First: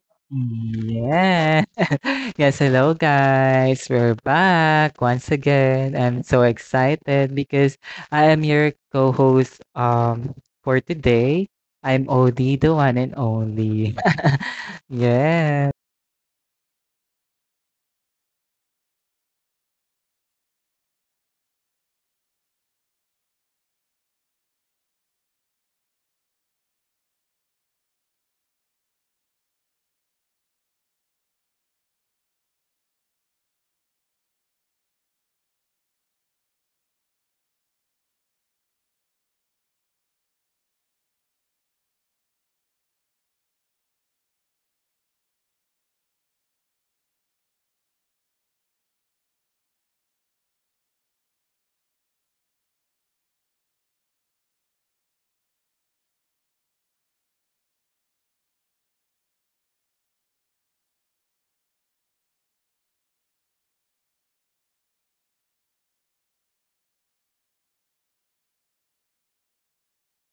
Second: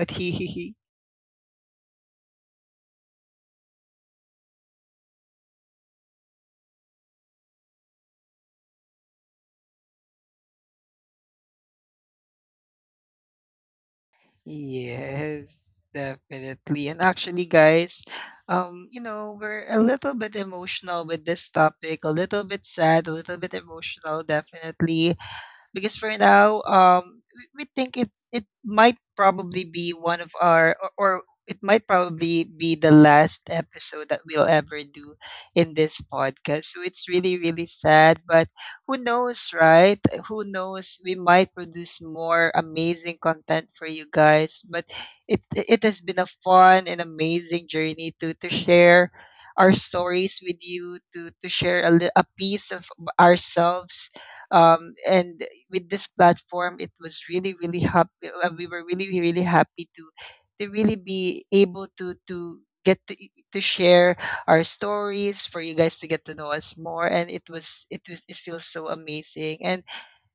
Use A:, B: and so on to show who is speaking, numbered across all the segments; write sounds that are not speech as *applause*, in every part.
A: Audie.
B: Mm, yeah. *laughs* Yes, hello guys. We're back once again. I'm so excited because I am your co-host for today. I'm Odie, the one and only.
A: *laughs*
B: *laughs* yeah.
A: Yes, definitely. And actually, guys, we're a little bit emotional with this topic, a little bit sad, a little bit emotional, definitely. Because for now, we think it might probably be one of our, or it might probably be the last episode that we'll ever do in this podcast, so it's really, really sad. But who knows, right? Who knows, we might produce more amazing content for you guys. But it has been a fun and amazing journey to share our stories with you, to share a, a piece of ourselves, and with this platform. It was really, really happy. We were really, really happy to really be able to get to share our stories for you guys to get to know us more. And it feels so amazing. And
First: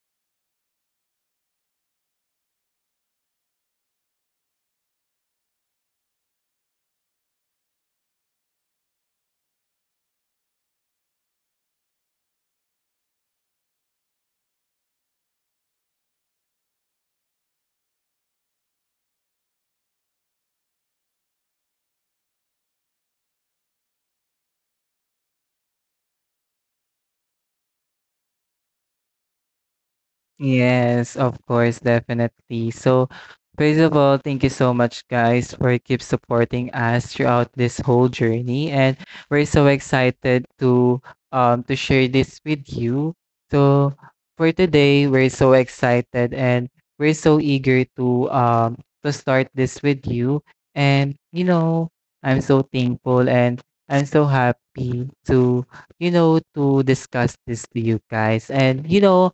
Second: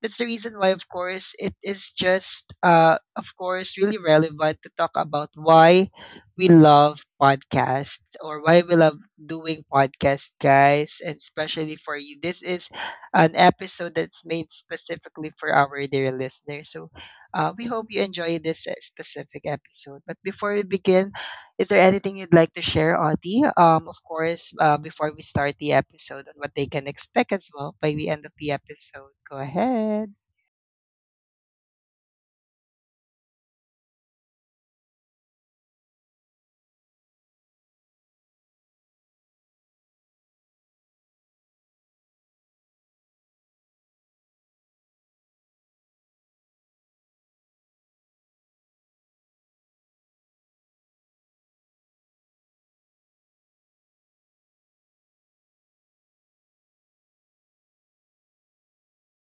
A: that's the reason why, of course, it is just, of course, really relevant to talk about why we love podcasts, or why we love doing podcasts, guys. And especially for you, this is an episode that's made specifically for our dear listeners. So we hope you enjoy this specific episode. But before we begin, is there anything you'd like to share, Audie? Of course, before we start the episode, on what they can expect as well by the end of the episode. Go ahead.
B: Yes, of course, definitely. So, first of all, thank you so much, guys, for keep supporting us throughout this whole journey, and we're so excited to share this with you. So, for today, we're so excited and we're so eager to start this with you. And you know, I'm so thankful and I'm so happy to you know to discuss this to you guys. And you know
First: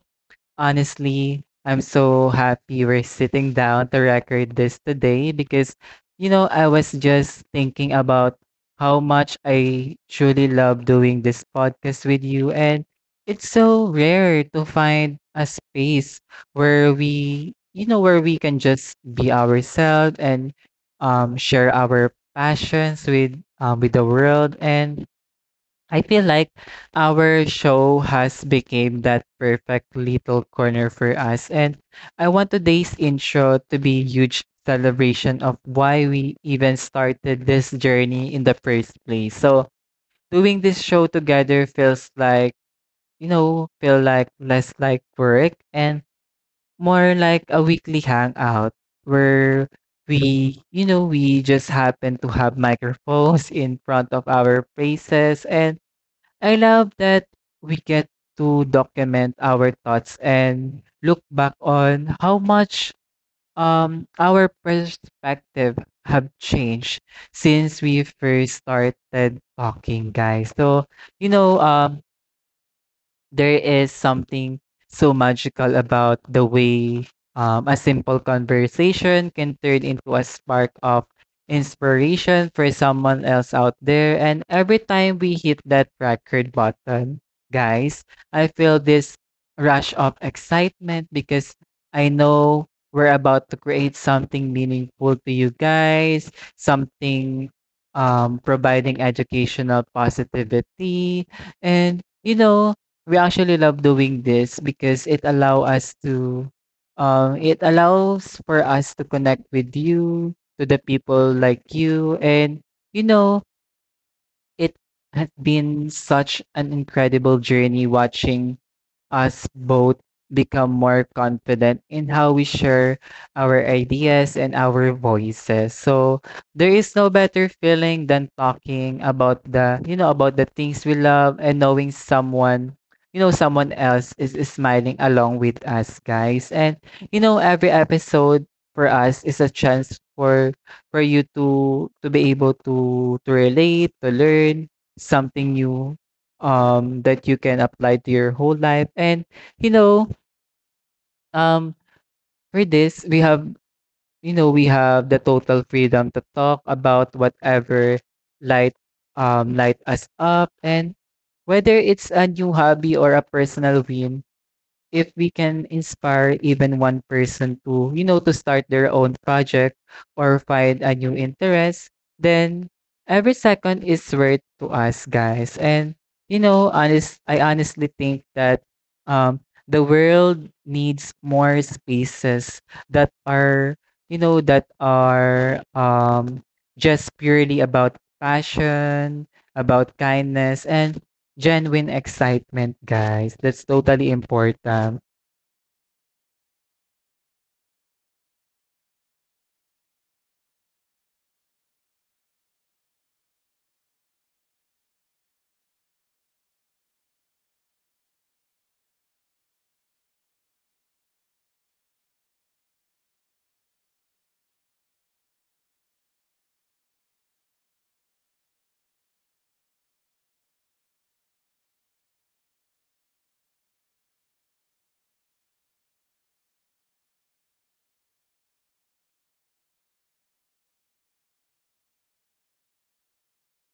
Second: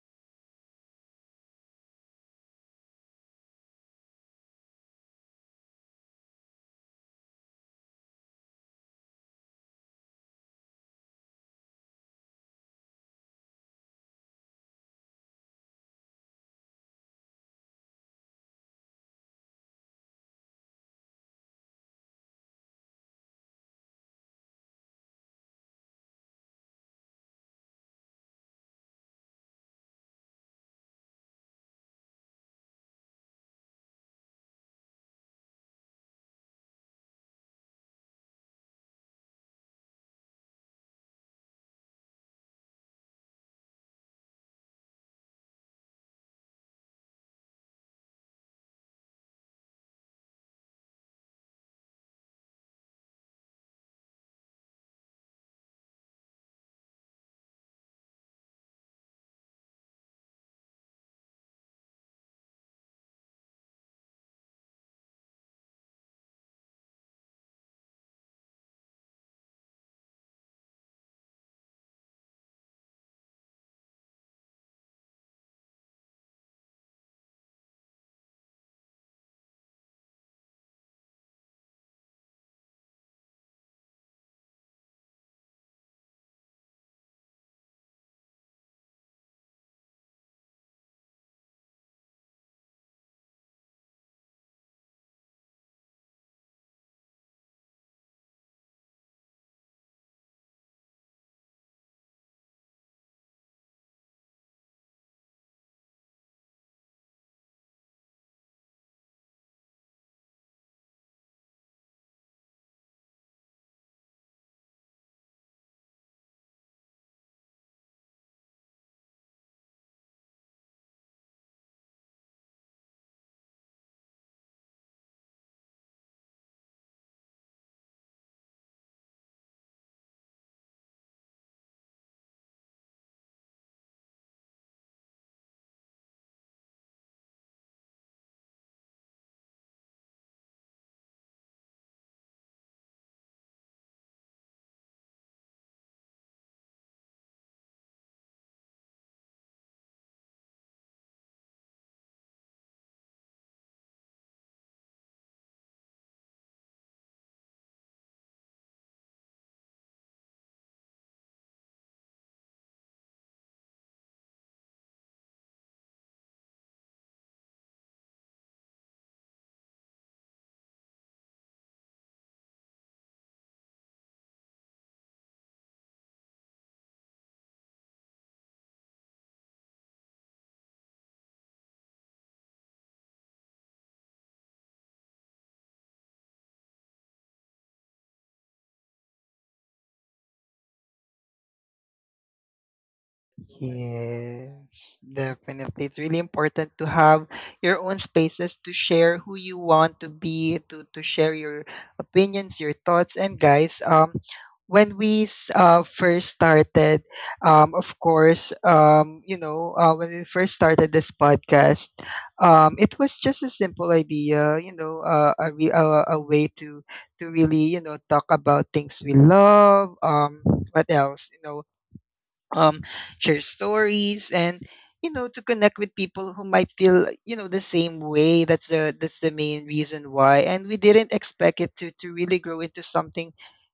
B: honestly, I'm so happy we're sitting down to record this today because, you know, I was just thinking about how much I truly love doing this podcast with you. And it's so rare to find a space where where we can just be ourselves and share our passions with the world. And I feel like our show has become that perfect little corner for us, and I want today's intro to be a huge celebration of why we even started this journey in the first place. So doing this show together feels like you know, feel like less like work and more like a weekly hangout where we, you know, we just happen to have microphones in front of our faces, and I love that we get to document our thoughts and look back on how much our perspective have changed since we first started talking, guys. So, you know, there is something so magical about the way a simple conversation can turn into a spark of inspiration for someone else out there. And every time we hit that record button, guys, I feel this rush of excitement because I know we're about to create something meaningful to you guys, something providing educational positivity. And, you know, we actually love doing this because it allows for us to connect with you to the people like you, and you know it has been such an incredible journey watching us both become more confident in how we share our ideas and our voices. So there is no better feeling than talking about about the things we love and knowing someone, you know, someone else is smiling along with us, guys. And you know, every episode for us is a chance for you to be able to relate, to learn something new that you can apply to your whole life. And you know, um for this we have we have the total freedom to talk about whatever light light us up, and whether it's a new hobby or a personal win, if we can inspire even one person to, you know, to start their own project or find a new interest, then every second is worth to us, guys. And I honestly think that um, the world needs more spaces that are, you know, that are um, just purely about passion, about kindness, and genuine excitement, guys. That's totally
A: Yes,
B: important.
A: definitely. It's really important to have your own spaces to share who you want to be, to share your opinions, your thoughts. And guys, first started, of course, when we first started this podcast, it was just a simple idea, you know, a way to really, you know, talk about things we love. What else, you know, um, share stories. And, you know, to connect with people who might feel, you know, the same way. That's the, main reason why. And we didn't expect it to really grow into something,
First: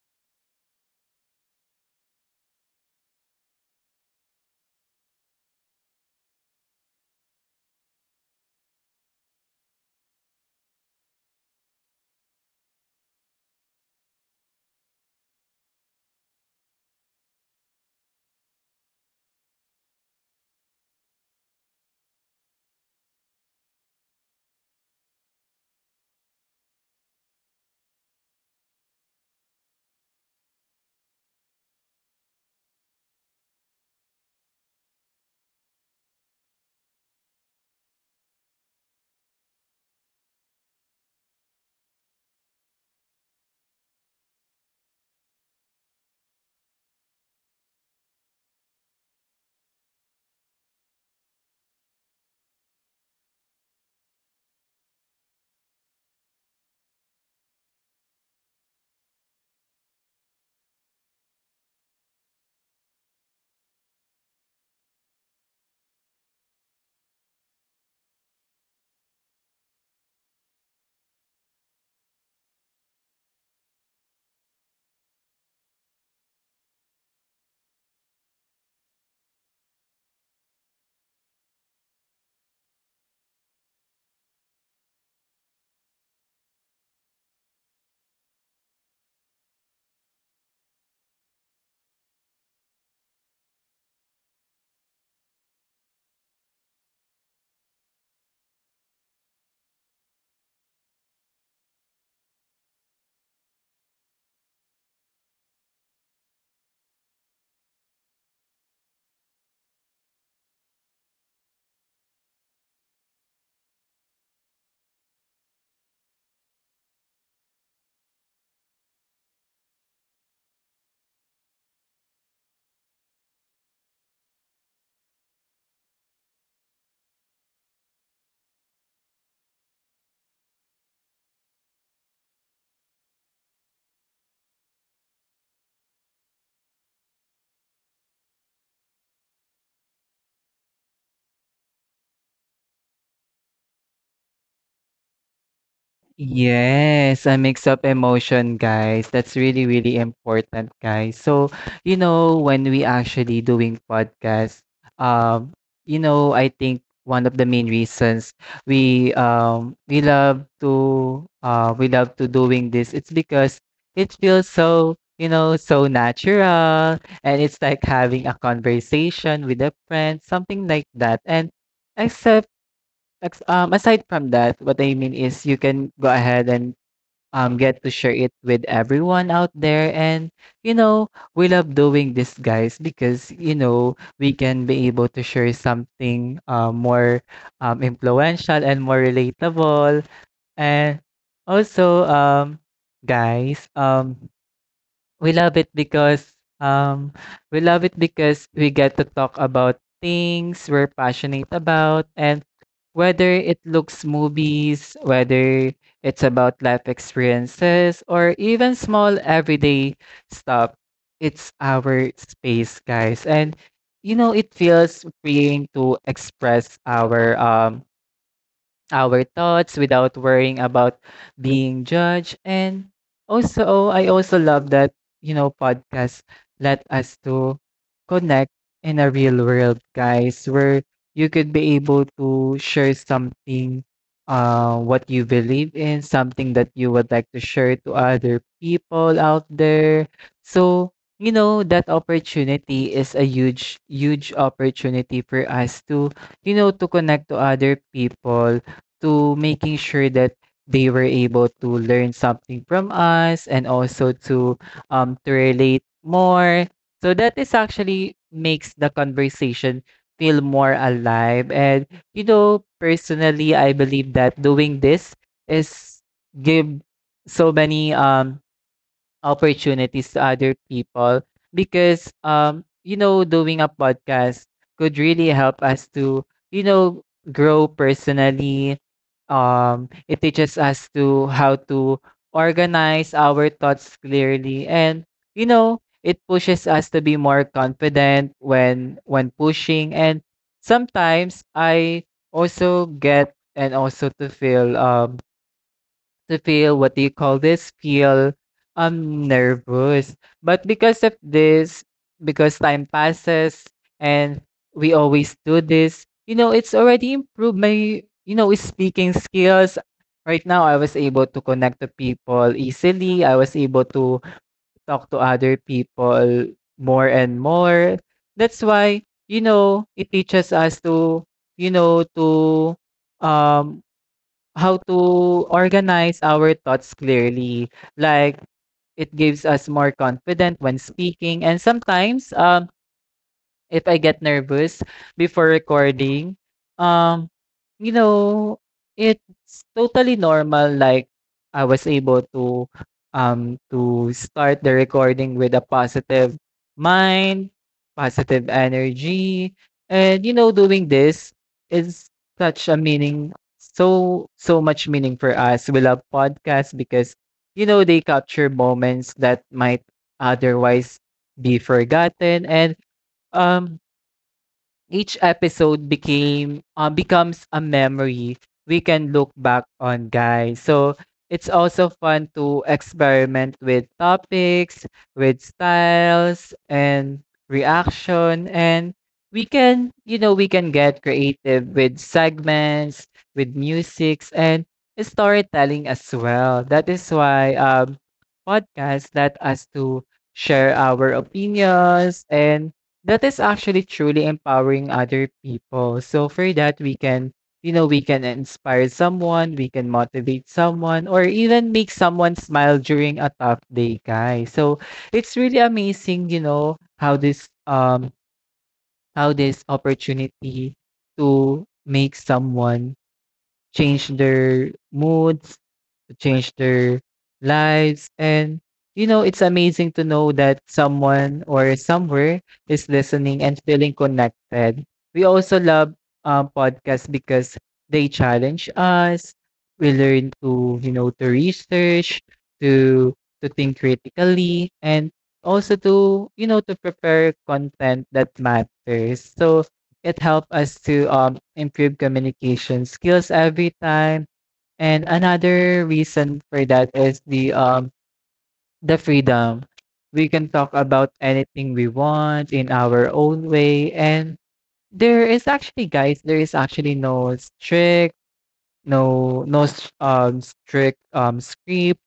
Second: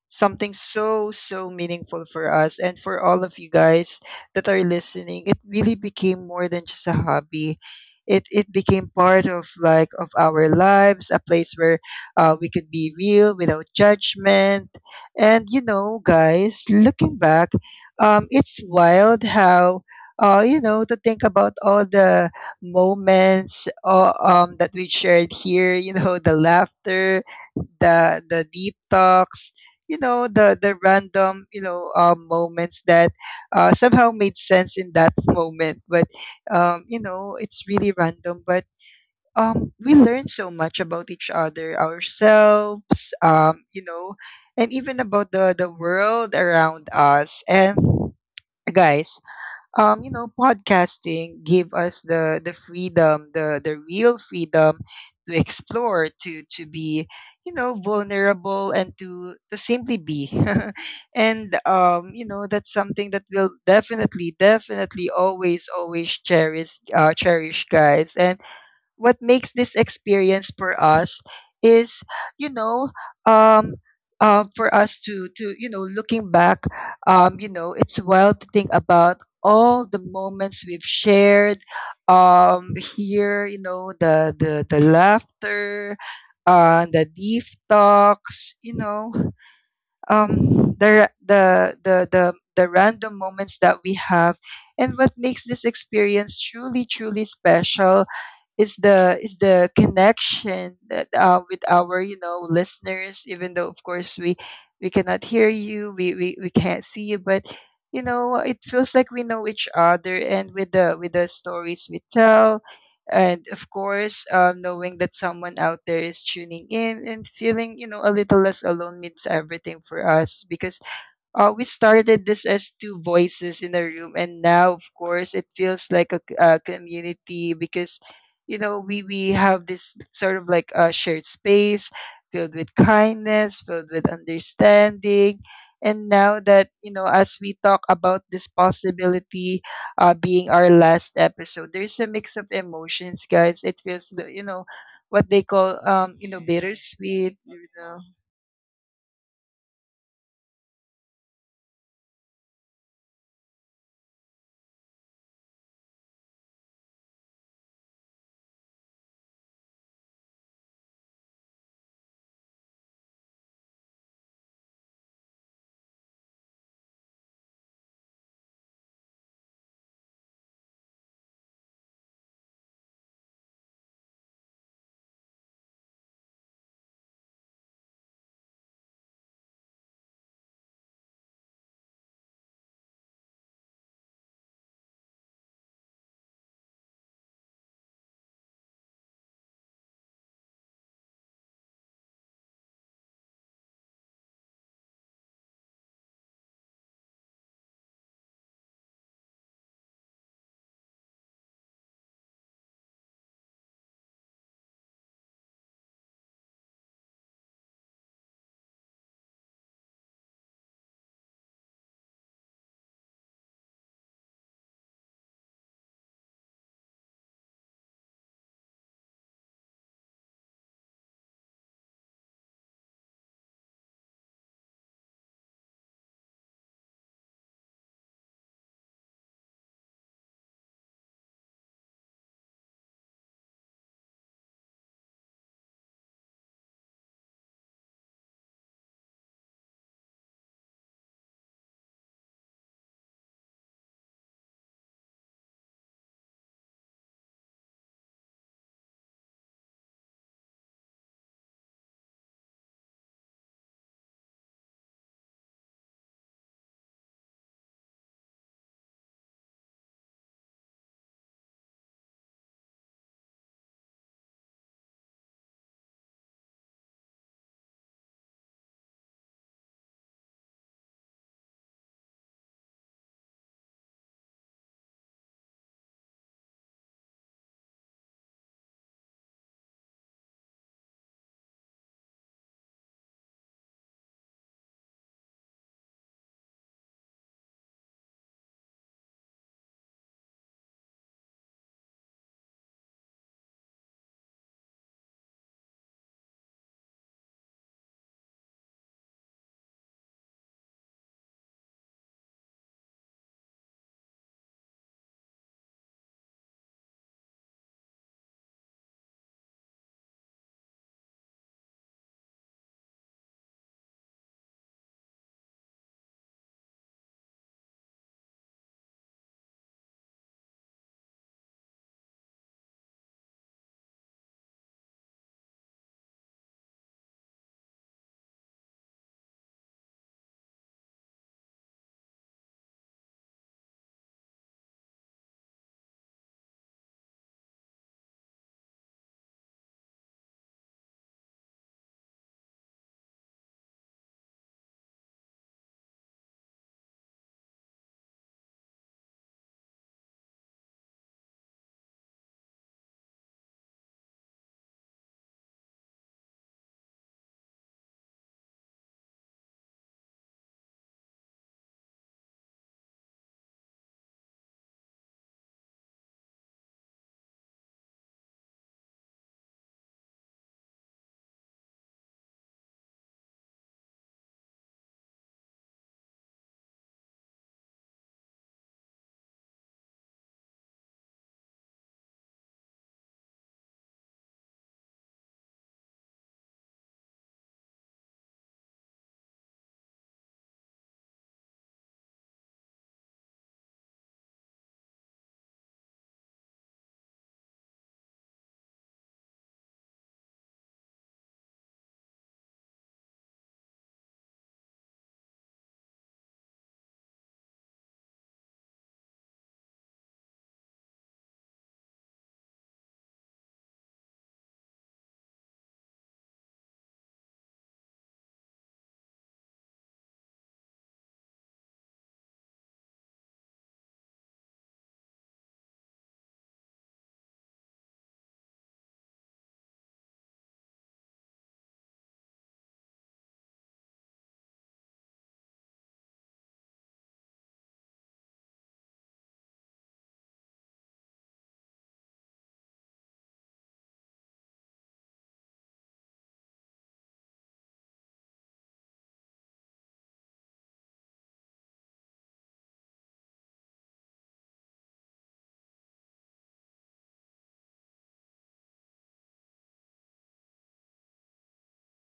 A: so, meaningful for us and for all of you guys that are listening. It really became more than just a hobby. It became part of, like, of our lives, a place where we could be real without judgment. And you know, guys, looking back, it's wild how, you know, to think about all the moments that we shared here. You know, the laughter, the deep talks, you know, the random, you know, moments that somehow made sense in that *laughs* moment. But you know, it's really random. But we learn so much about each other, ourselves, you know, and even about the world around us. And, guys, you know, podcasting give us the freedom, the real freedom to explore, to be, you know, vulnerable, and to simply be. *laughs* And, you know, that's something that we'll definitely, definitely always, always cherish, cherish, guys. And what makes this experience for us is, you know, um for us to, you know, looking back, you know, it's wild to think about all the moments we've shared here. You know, the laughter, the deep talks, you know, the random moments that we have. And what makes this experience truly, truly special is the connection that, with our, you know, listeners. Even though, of course, we cannot hear you we can't see you. But, you know, it feels like we know each other, and with the stories we tell. And, of course, knowing that someone out there is tuning in and feeling, you know, a little less alone means everything for us. Because we started this as two voices in a room, and now, of course, it feels like a, a community. Because, you know, we have this sort of like a shared space, filled with kindness, filled with understanding. And now that, you know, as we talk about this possibility, being our last episode, there's a mix of emotions, guys. It feels, you know, what they call, you know,
B: Yes,
A: bittersweet,
B: a
A: you
B: mix of
A: know.
B: emotion, guys. That's really, really important, guys. So, you know, when we actually doing podcast, um, you know, I think one of the main reasons we love to doing this, it's because it feels so, you know, so natural, and it's like having a conversation with a friend, something like that. And except aside from that, what I mean is you can go ahead and get to share it with everyone out there. And, you know, we love doing this, guys, because, you know, we can be able to share something more influential and more relatable. And also, guys, we love it because um we love it because we get to talk about things we're passionate about, and whether it looks movies, whether it's about life experiences or even small everyday stuff, it's our space, guys. And you know, it feels freeing to express our thoughts without worrying about being judged. And also, I also love that, you know, podcasts let us to connect in a real world, guys, where you could be able to share something, what you believe in, something that you would like to share to other people out there. So, you know, that opportunity is a huge, huge opportunity for us to you know to connect to other people, to making sure that they were able to learn something from us and also to relate more. So that is actually makes the conversation feel more alive. And you know, personally I believe that doing this is give so many opportunities to other people, because you know doing a podcast could really help us to you know grow personally. It teaches us to how to organize our thoughts clearly, and you know it pushes us to be more confident when pushing, and sometimes I also get and also to feel what do you call this? Feel nervous. But because of this, because time passes and we always do this, you know, it's already improved my you know speaking skills. Right now, I was able to connect to people easily. I was able to talk to other people more and more. That's why you know it teaches us to you know to um how to organize our thoughts clearly. Like it gives us more confident when speaking, and sometimes if I get nervous before recording. Um, you know, it's totally normal. Like I was able to start the recording with a positive mind, positive energy, and you know, doing this is such a meaning, so so much meaning for us. We love podcasts because you know they capture moments that might otherwise be forgotten, and um each episode became becomes a memory we can look back on, guys. So it's also fun to experiment with topics, with styles, and reaction, and we can, you know, we can get creative with segments, with musics, and storytelling as well. That is why podcasts let us to share our opinions, and that is actually truly empowering other people. So for that we can, you know, we can inspire someone, we can motivate someone, or even make someone smile during a tough day, guys. So it's really amazing, you know, how this opportunity to make someone change their moods, to change their lives. And, you know, it's amazing to know that someone or somewhere is listening and feeling connected. We also love podcasts because they challenge us. We learn to, you know, to research, to think critically, and also to, you know, to prepare content that matters. So it helped us to improve communication skills every time. And another reason for that is the freedom. We can talk about anything we want in our own way. And there is actually, guys, there is actually no strict, no no s- strict script,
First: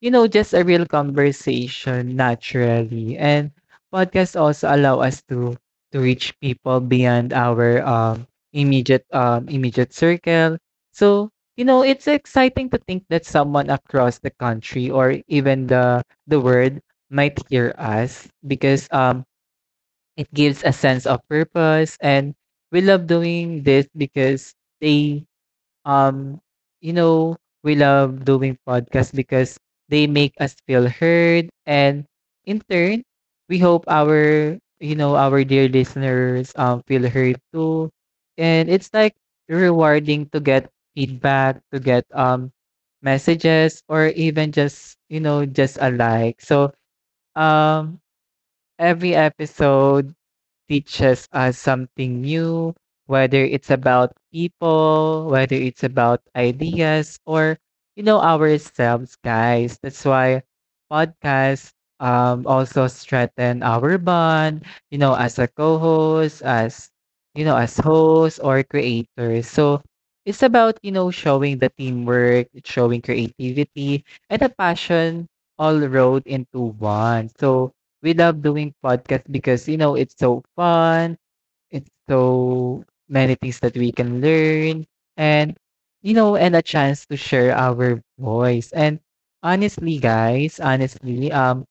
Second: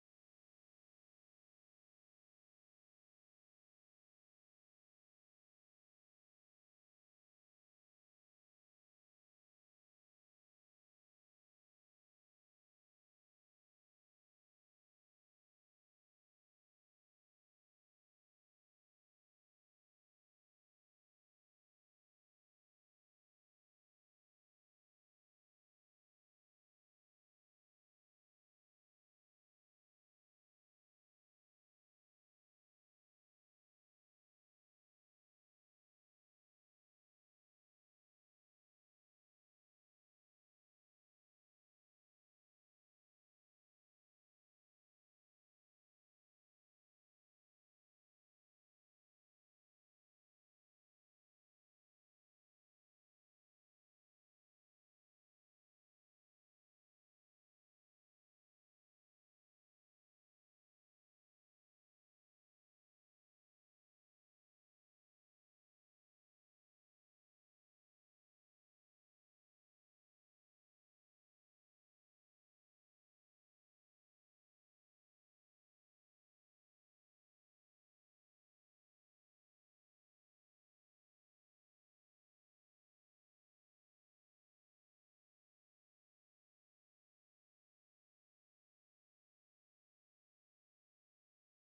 B: you know, just a real conversation naturally. And podcasts also allow us to reach people beyond our immediate circle. So, you know, it's exciting to think that someone across the country or even the world might hear us, because it gives a sense of purpose. And we love doing this because they um you know we love doing podcasts because they make us feel heard, and in turn we hope our you know our dear listeners feel heard too. And it's like rewarding to get feedback, to get messages or even just you know just a like. So um every episode teaches us something new, whether it's about people, whether it's about ideas, or, you know, ourselves, guys. That's why podcasts also strengthen our bond, you know, as a co host, as, you know, as hosts or creators. So it's about, you know, showing the teamwork, showing creativity, and a passion all rolled into one. So, we love doing podcast because you know it's so fun. It's so many things that we can learn, and you know and a chance to share our voice. And honestly, guys, honestly,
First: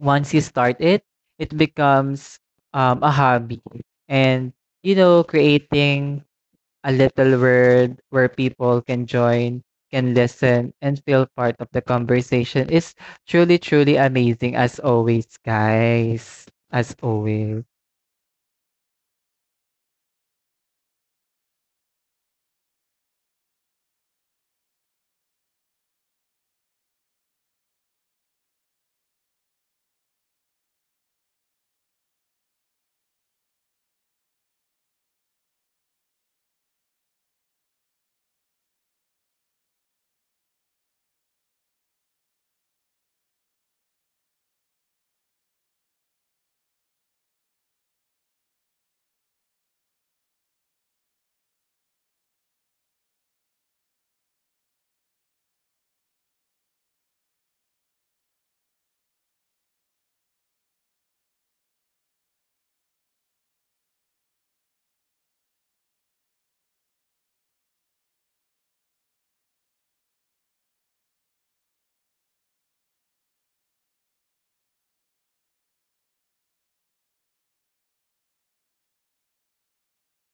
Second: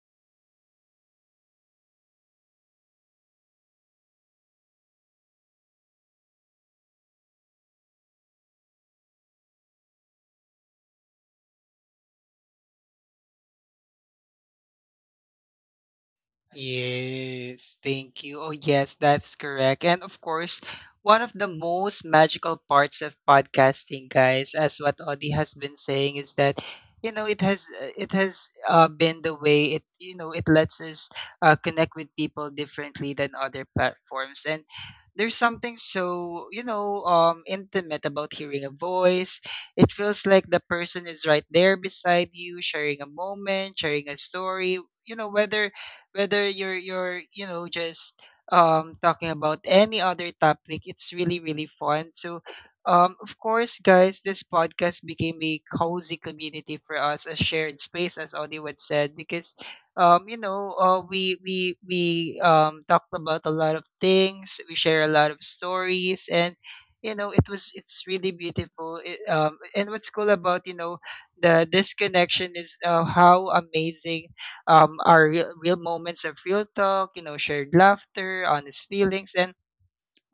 B: once you start it, it becomes a hobby. And you know creating a little word where people can join, can listen, and feel part of the conversation is truly, truly amazing as always, guys. As always.
A: Yes, thank you. Oh, yes, that's correct. And, of course, one of the most magical parts of podcasting, guys, as what Audie has been saying, is that, you know, it has, been the way, it, you know, it lets us connect with people differently than other platforms and. There's something so, you know, intimate about hearing a voice. It feels like the person is right there beside you, sharing a moment, sharing a story. You know, whether you're you know, just talking about any other topic, it's really, really fun. So, of course, guys, this podcast became a cozy community for us, a shared space, as Audie would said. Because, you know, we talked about a lot of things, we share a lot of stories. And, you know, it's really beautiful, it, and what's cool about, you know, the this connection is, how amazing our real, real moments of real talk, you know, shared laughter, honest feelings. And,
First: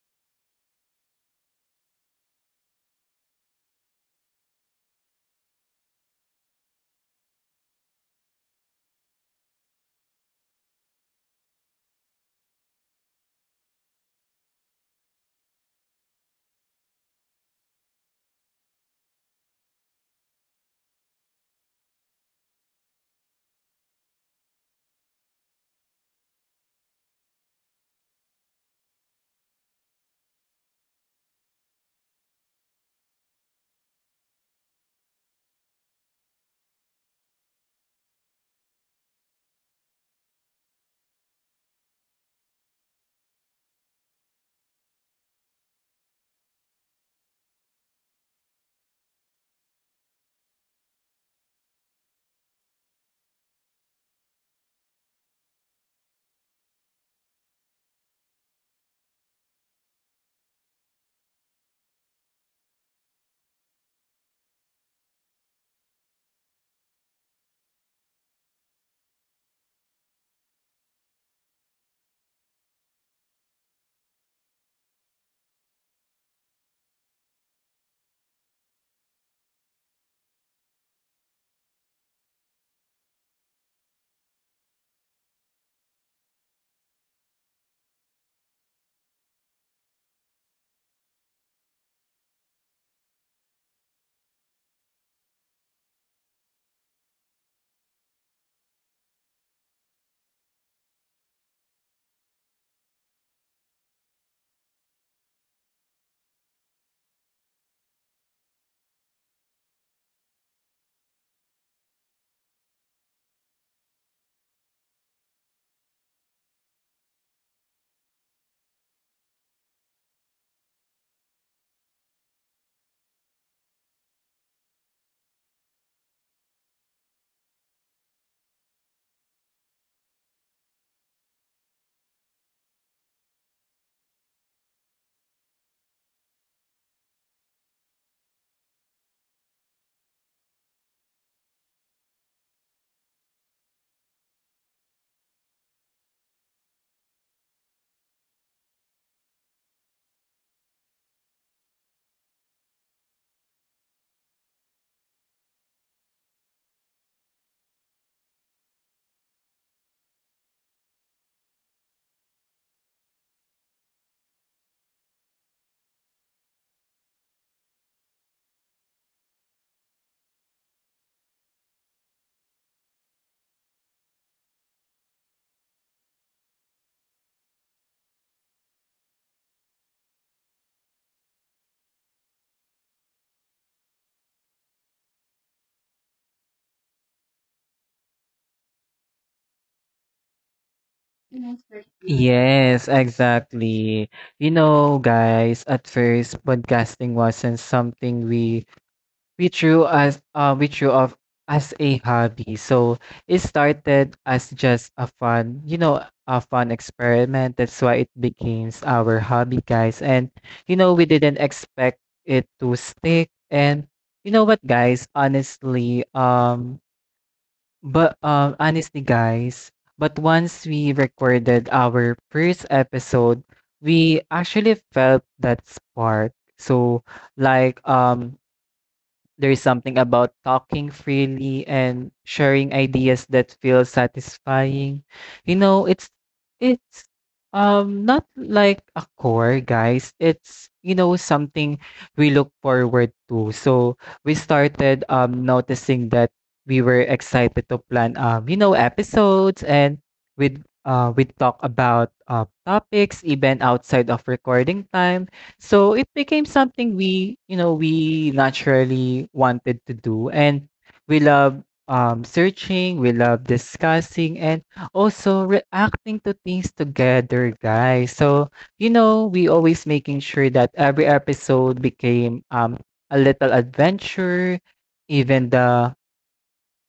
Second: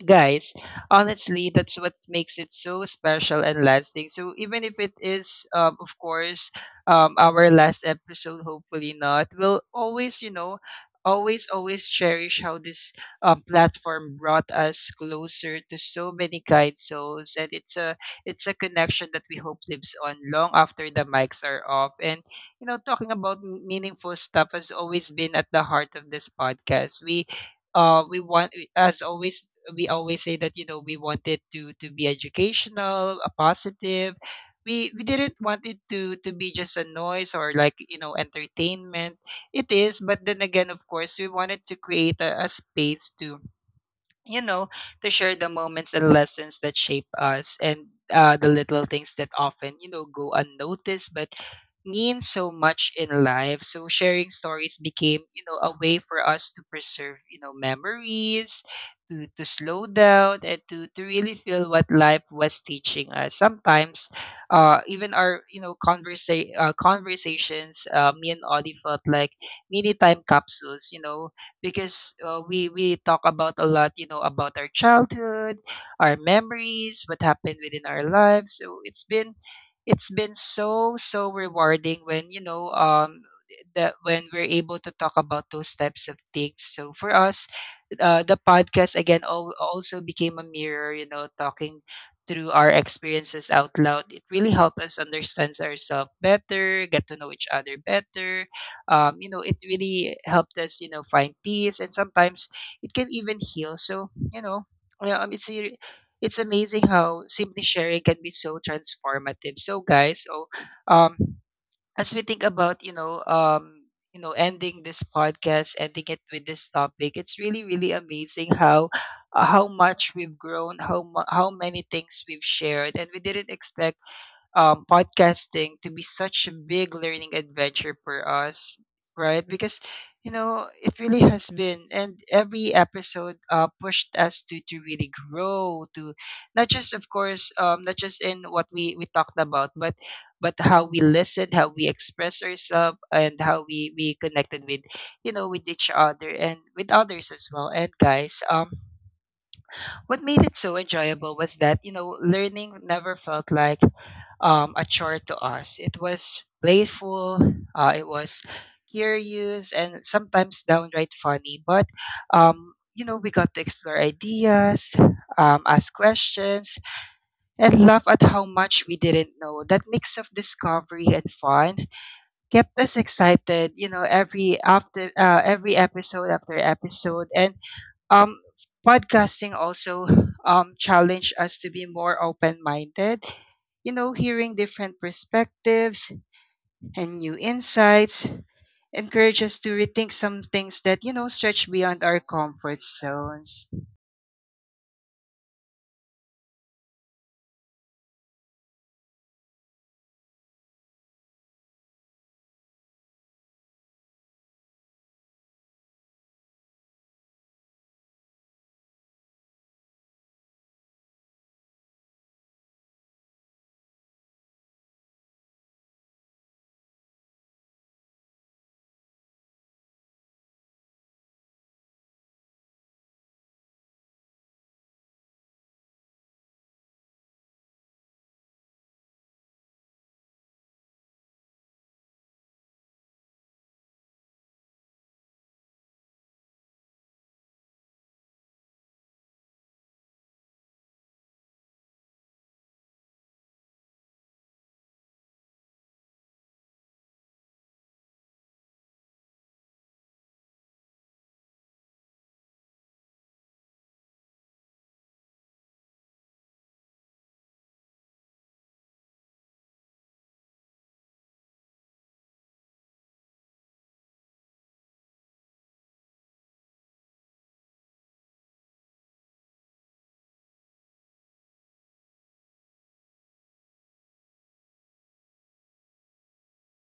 A: guys, honestly, that's what makes it so special and lasting. So, even if it is, of course, our last episode, hopefully not, we'll always, you know, always, always cherish how this platform brought us closer to so many kind souls. And it's a, connection that we hope lives on long after the mics are off. And, you know, talking about meaningful stuff has always been at the heart of this podcast. We, as always, we always say that, you know, we wanted to be educational, a positive, we didn't want it to be just a noise, or like, you know, entertainment. It is, but then again, of course, we wanted to create a, space to, you know, to share the moments and lessons that shape us, and, the little things that often, you know, go unnoticed, but mean so much in life. So, sharing stories became, you know, a way for us to preserve, you know, memories, to, slow down, and to, really feel what life was teaching us. Sometimes, even our, you know, conversations, me and Audie felt like mini time capsules, you know, because we talk about a lot, you know, about our childhood, our memories, what happened within our lives. So, it's been, so, rewarding when, you know, that when we're able to talk about those types of things. So, for us, the podcast again, also became a mirror, you know, talking through our experiences out loud. It really helped us understand ourselves better, get to know each other better. You know, it really helped us, you know, find peace, and sometimes it can even heal. So, you know, yeah, it's a, it's amazing how simply sharing can be so transformative. So, guys, so, um as we think about, you know, you know, ending this podcast, ending it with this topic, it's really, really amazing how, how much we've grown, how many things we've shared. And we didn't expect, podcasting to be such a big learning adventure for us, right? Because, you know, it really has been, and every episode pushed us to really grow, to not just, of course, not just in what we talked about, but how we listen, how we express ourselves, and how we connected with, you know, with each other and with others as well. And, guys, what made it so enjoyable was that, you know, learning never felt like a chore to us. It was playful, it was curious, and sometimes downright funny. But, you know, we got to explore ideas, ask questions, and laugh at how much we didn't know. That mix of discovery and fun kept us excited, you know, every episode after episode. And, um, podcasting also challenged us to be more open minded, you know, hearing different perspectives and new insights encourage us to rethink some things that, you know, stretch beyond our comfort
B: Yes,
A: zones.
B: exactly. You know, guys, at first, podcasting wasn't something we drew of as a hobby. So it started as just a fun, you know, a fun experiment. That's why it became our hobby, guys. And you know, we didn't expect it to stick. And you know what, guys? Honestly, but honestly, guys. But once we recorded our first episode, we actually felt that spark. So, like, um, there's something about talking freely and sharing ideas that feels satisfying. You know, it's it's not like a core, guys. It's, you know, something we look forward to. So we started noticing that we were excited to plan you know episodes and with we talk about topics even outside of recording time, so it became something we, you know, we naturally wanted to do. And we love searching, we love discussing, and also reacting to things together, guys. So, you know, we always making sure that every episode became a little adventure, even the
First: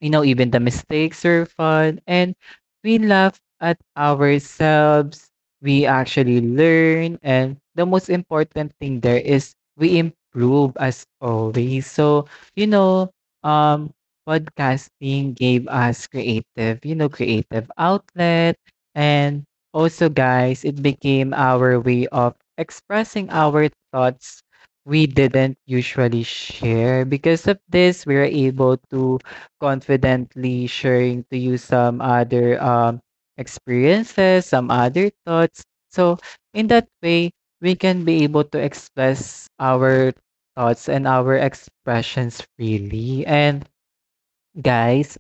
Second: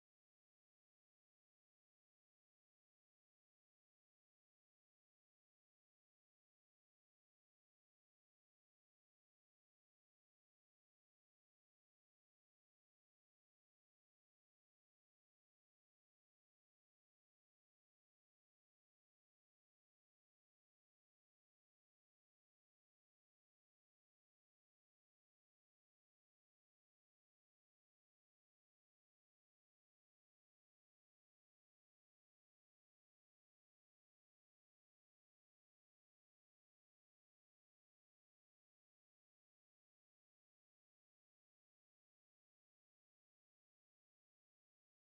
B: you know, even the mistakes are fun and we laugh at ourselves. We actually learn. And the most important thing there is we improve as always. So, you know, um, podcasting gave us creative outlet. And also, guys, it became our way of expressing our thoughts we didn't usually share. Because of this, we were able to confidently sharing to you some other experiences, some other thoughts. So, in that way, we can be able to express our thoughts and our expressions freely. And guys,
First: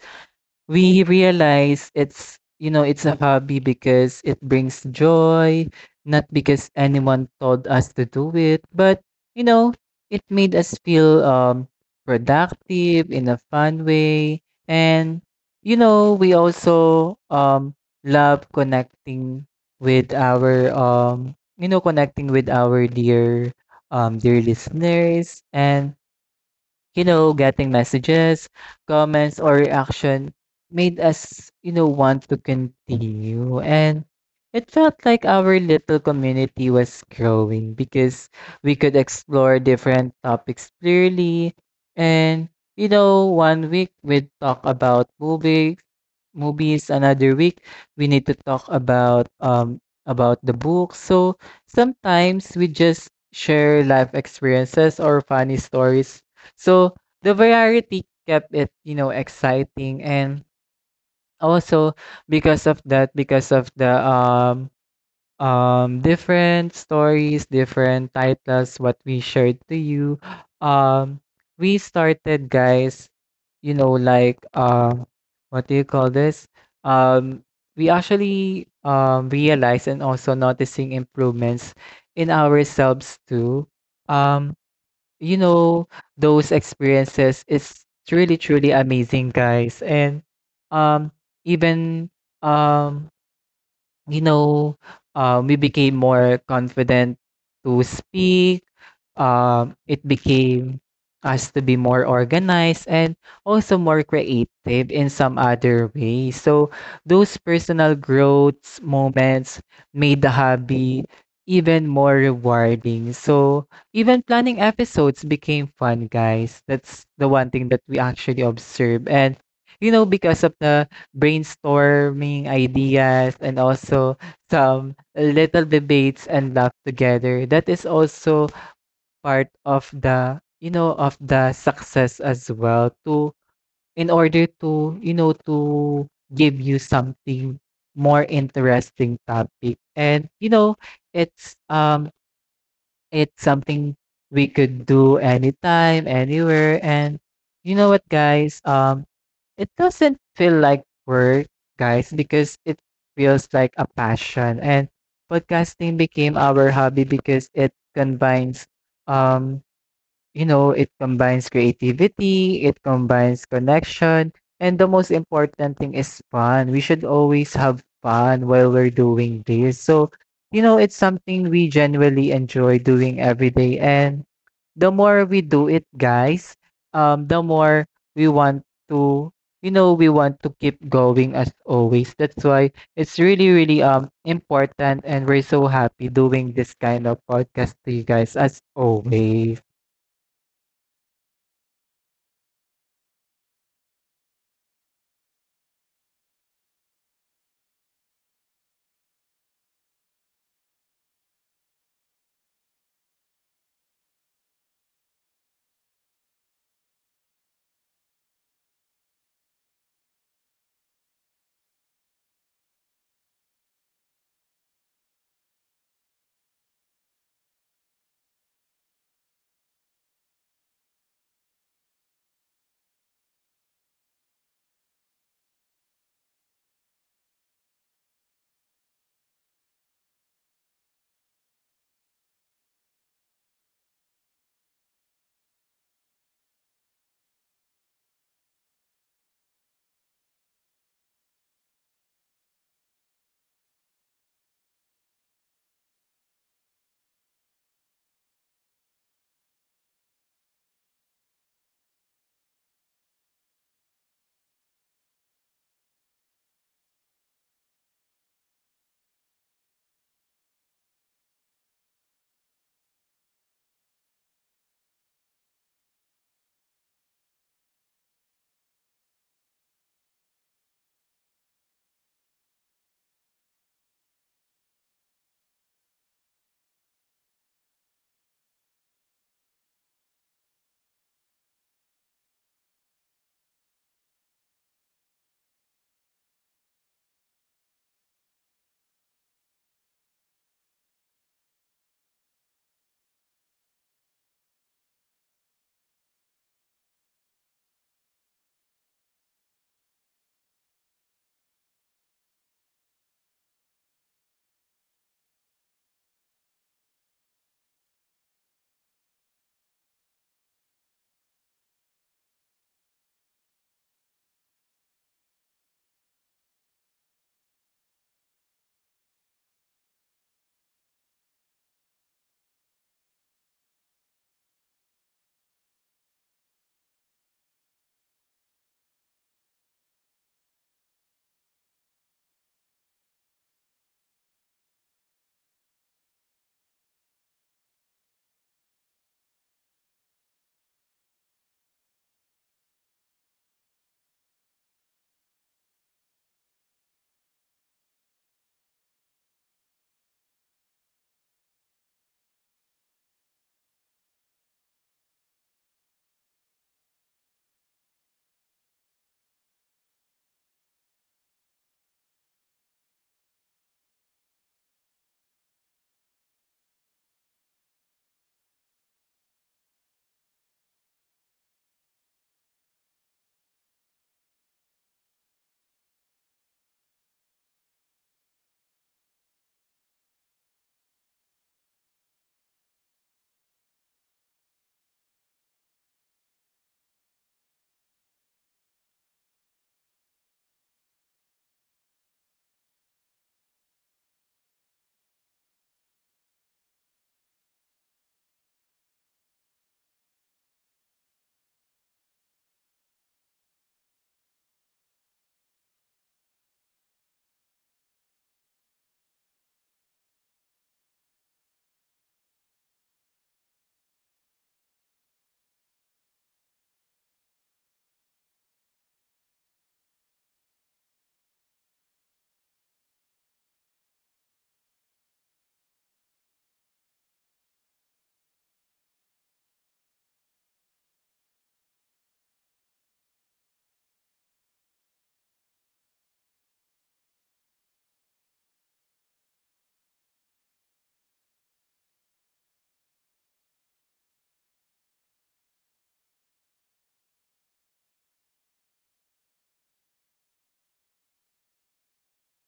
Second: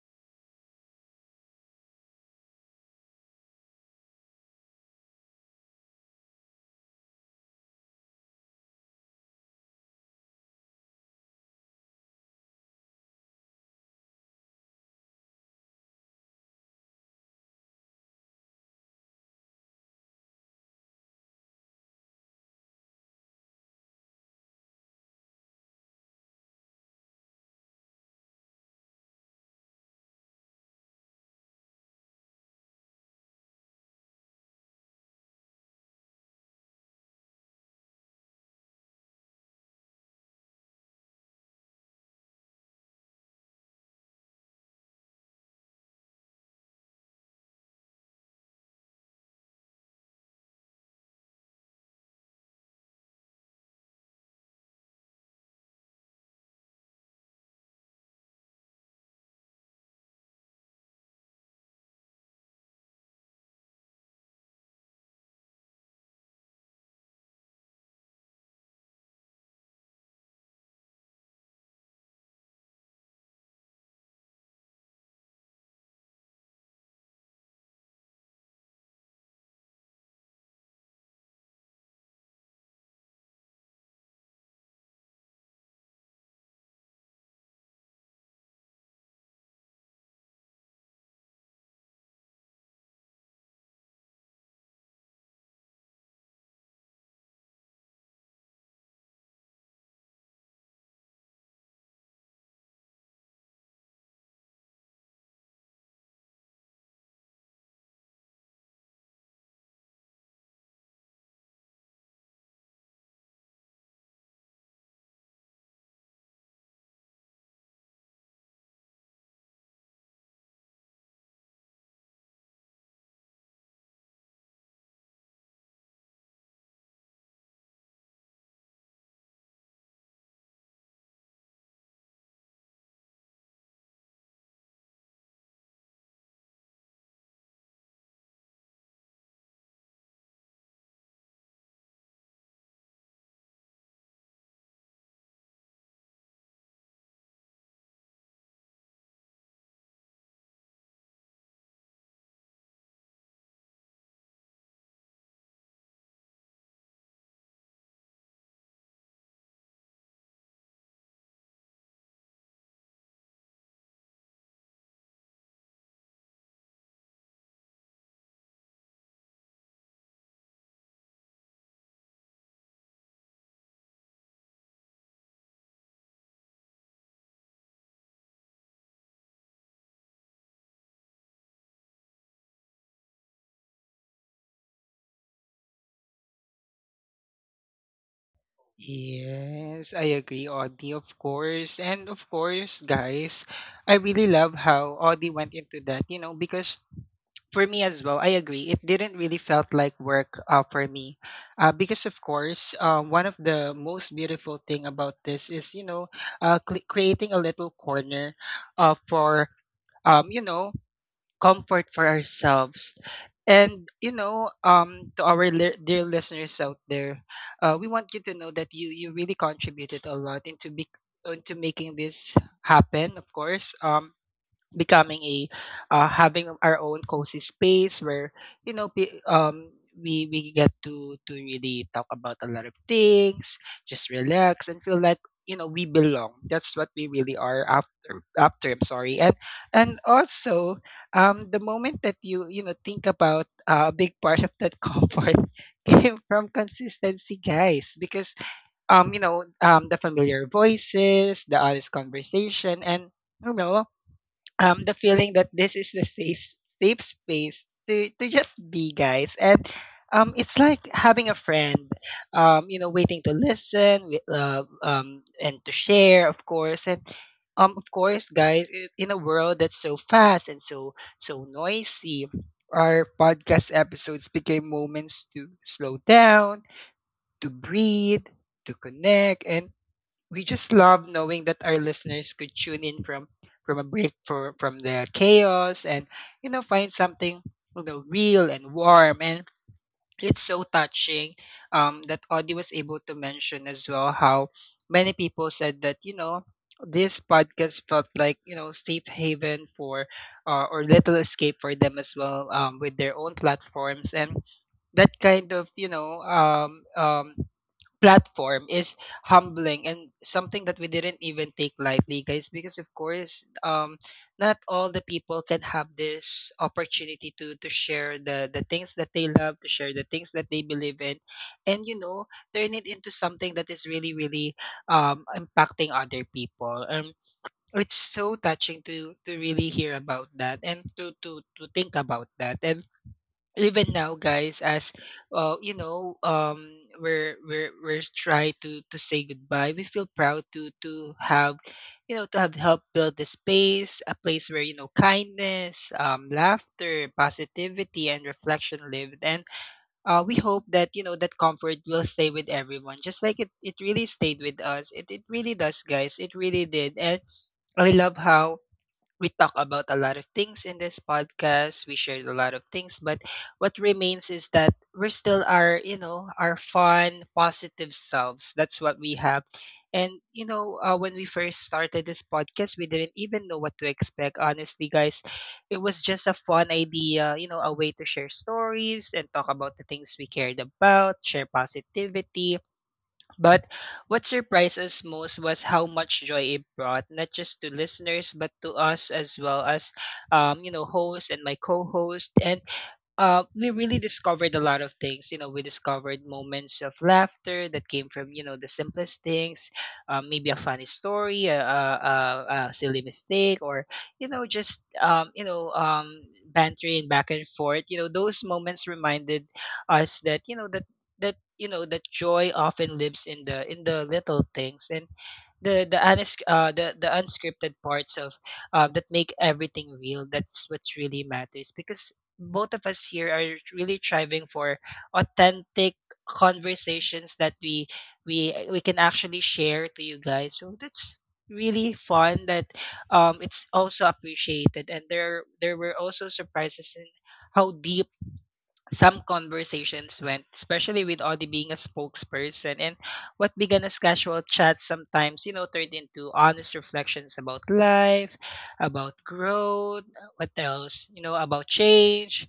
B: we realize it's, you know, it's a hobby because it brings joy, not because anyone told us to do it, but you know it made us feel productive in a fun way, and you know we also love connecting with our connecting with our dear dear listeners, and you know, getting messages, comments, or reaction made us, you know, want to continue. And it felt like our little community was growing because we could explore different topics clearly. And, you know, one week we'd talk about movies, another week we need to talk about the book. So sometimes we just share life experiences or funny stories, so the variety kept it, you know, exciting. And also because of that, because of the different stories, different titles what we shared to you, um we started guys, you know, like um what do you call this? Um we actually realized and also noticing improvements in ourselves too. Um you know, those experiences, it's really truly amazing, guys. And um even um you know we became more confident to speak. It became us to be more organized and also more creative in some other way. So those personal growth moments made the hobby even more rewarding. So even planning episodes became fun, guys. That's the one thing that we actually observe. And you know, because of the brainstorming ideas and also some little debates and laugh together, that is also part of the, you know, of the success as well to, in order to, you know, to give you something more interesting topic. And you know, it's um it's something we could do anytime, anywhere. And you know what guys? It doesn't feel like work, guys, because it feels like a passion. And podcasting became our hobby because it combines um you know, it combines creativity, it combines connection, and the most important thing is fun. We should always have fun while we're doing this. So, you know, it's something we genuinely enjoy doing every day. And the more we do it, guys, the more we want to, you know, we want to keep going as always. That's why it's really, really important, and we're so happy doing this kind of podcast to you guys as always.
A: Yes, I agree, Audie, of course. And, of course, guys, I really love how Audie went into that, you know, because for me as well, I agree. It didn't really felt like work for me. Because, of course, one of the most beautiful thing about this is, you know, creating a little corner for um, you know, comfort for ourselves. And, you know, to our dear listeners out there, we want you to know that you really contributed a lot into, bec into making this happen, of course. Becoming a having our own cozy space where you know we get to really talk about a lot of things, just relax and feel like you know we belong. That's what we really are after. I'm sorry. And and also, the moment that you know think about a big part of that *laughs* comfort came from consistency, guys, because you know the familiar voices, the honest conversation, and you know, the feeling that this is the safe space to just be, guys. And it's like having a friend, you know, waiting to listen, and to share, of course. And of course, guys, in a world that's so fast and so noisy, our podcast episodes became moments to slow down, to breathe, to connect. And we just love knowing that our listeners could tune in from a break for from the chaos, and you know, find something, you know, real and warm. And it's so touching that Audie was able to mention as well how many people said that, you know, this podcast felt like, you know, safe haven for or little escape for them as well, with their own platforms. And that kind of, you know, platform is humbling and something that we didn't even take lightly, guys, because of course, not all the people can have this opportunity to share the things that they love, to share the things that they believe in. And you know, turn it into something that is really really impacting other people. It's so touching to really hear about that and to to think about that. And even now, guys, as we're try to say goodbye, we feel proud to have, you know, to have helped build the space, a place where, you know, kindness, laughter, positivity and reflection lived. And we hope that, you know, that comfort will stay with everyone, just like it really stayed with us. It really does, guys. It really did. And I love how we talk about a lot of things in this podcast. We shared a lot of things, but what remains is that we're still our, you know, our fun, positive selves. That's what we have. And, you know, when we first started this podcast, we didn't even know what to expect. Honestly, guys, it was just a fun idea, you know, a way to share stories and talk about the things we cared about, share positivity, but what surprised us most was how much joy it brought, not just to listeners, but to us as well as, you know, host and my co-host. And we really discovered a lot of things. You know, we discovered moments of laughter that came from you know the simplest things, maybe a funny story, a silly mistake, or you know just bantering back and forth. You know, those moments reminded us that you know that that joy often lives in the little things, and the unscripted parts of that make everything real. That's what really matters, because both of us here are really striving for authentic conversations that we can actually share to you guys. So that's really fun, that it's also appreciated. And there were also surprises in how deep some conversations went, especially with Audie being a spokesperson. And what began as casual chats sometimes, you know, turned into honest reflections about life, about growth, what else, you know, about change.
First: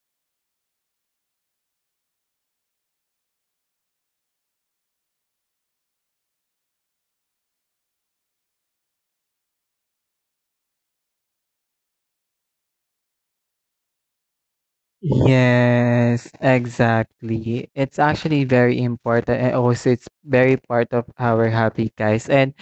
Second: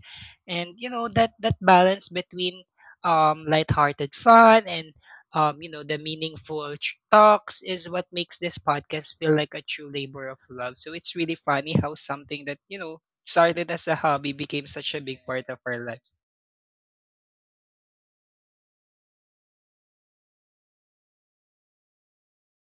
A: And, you know, that balance between lighthearted fun and, you know, the meaningful talks is what makes this podcast feel like a true labor of love. So it's really funny how something that, you know, started as a hobby became such a big part of our lives.
B: Yes, exactly. It's actually very important and also it's very part of our happy guys. And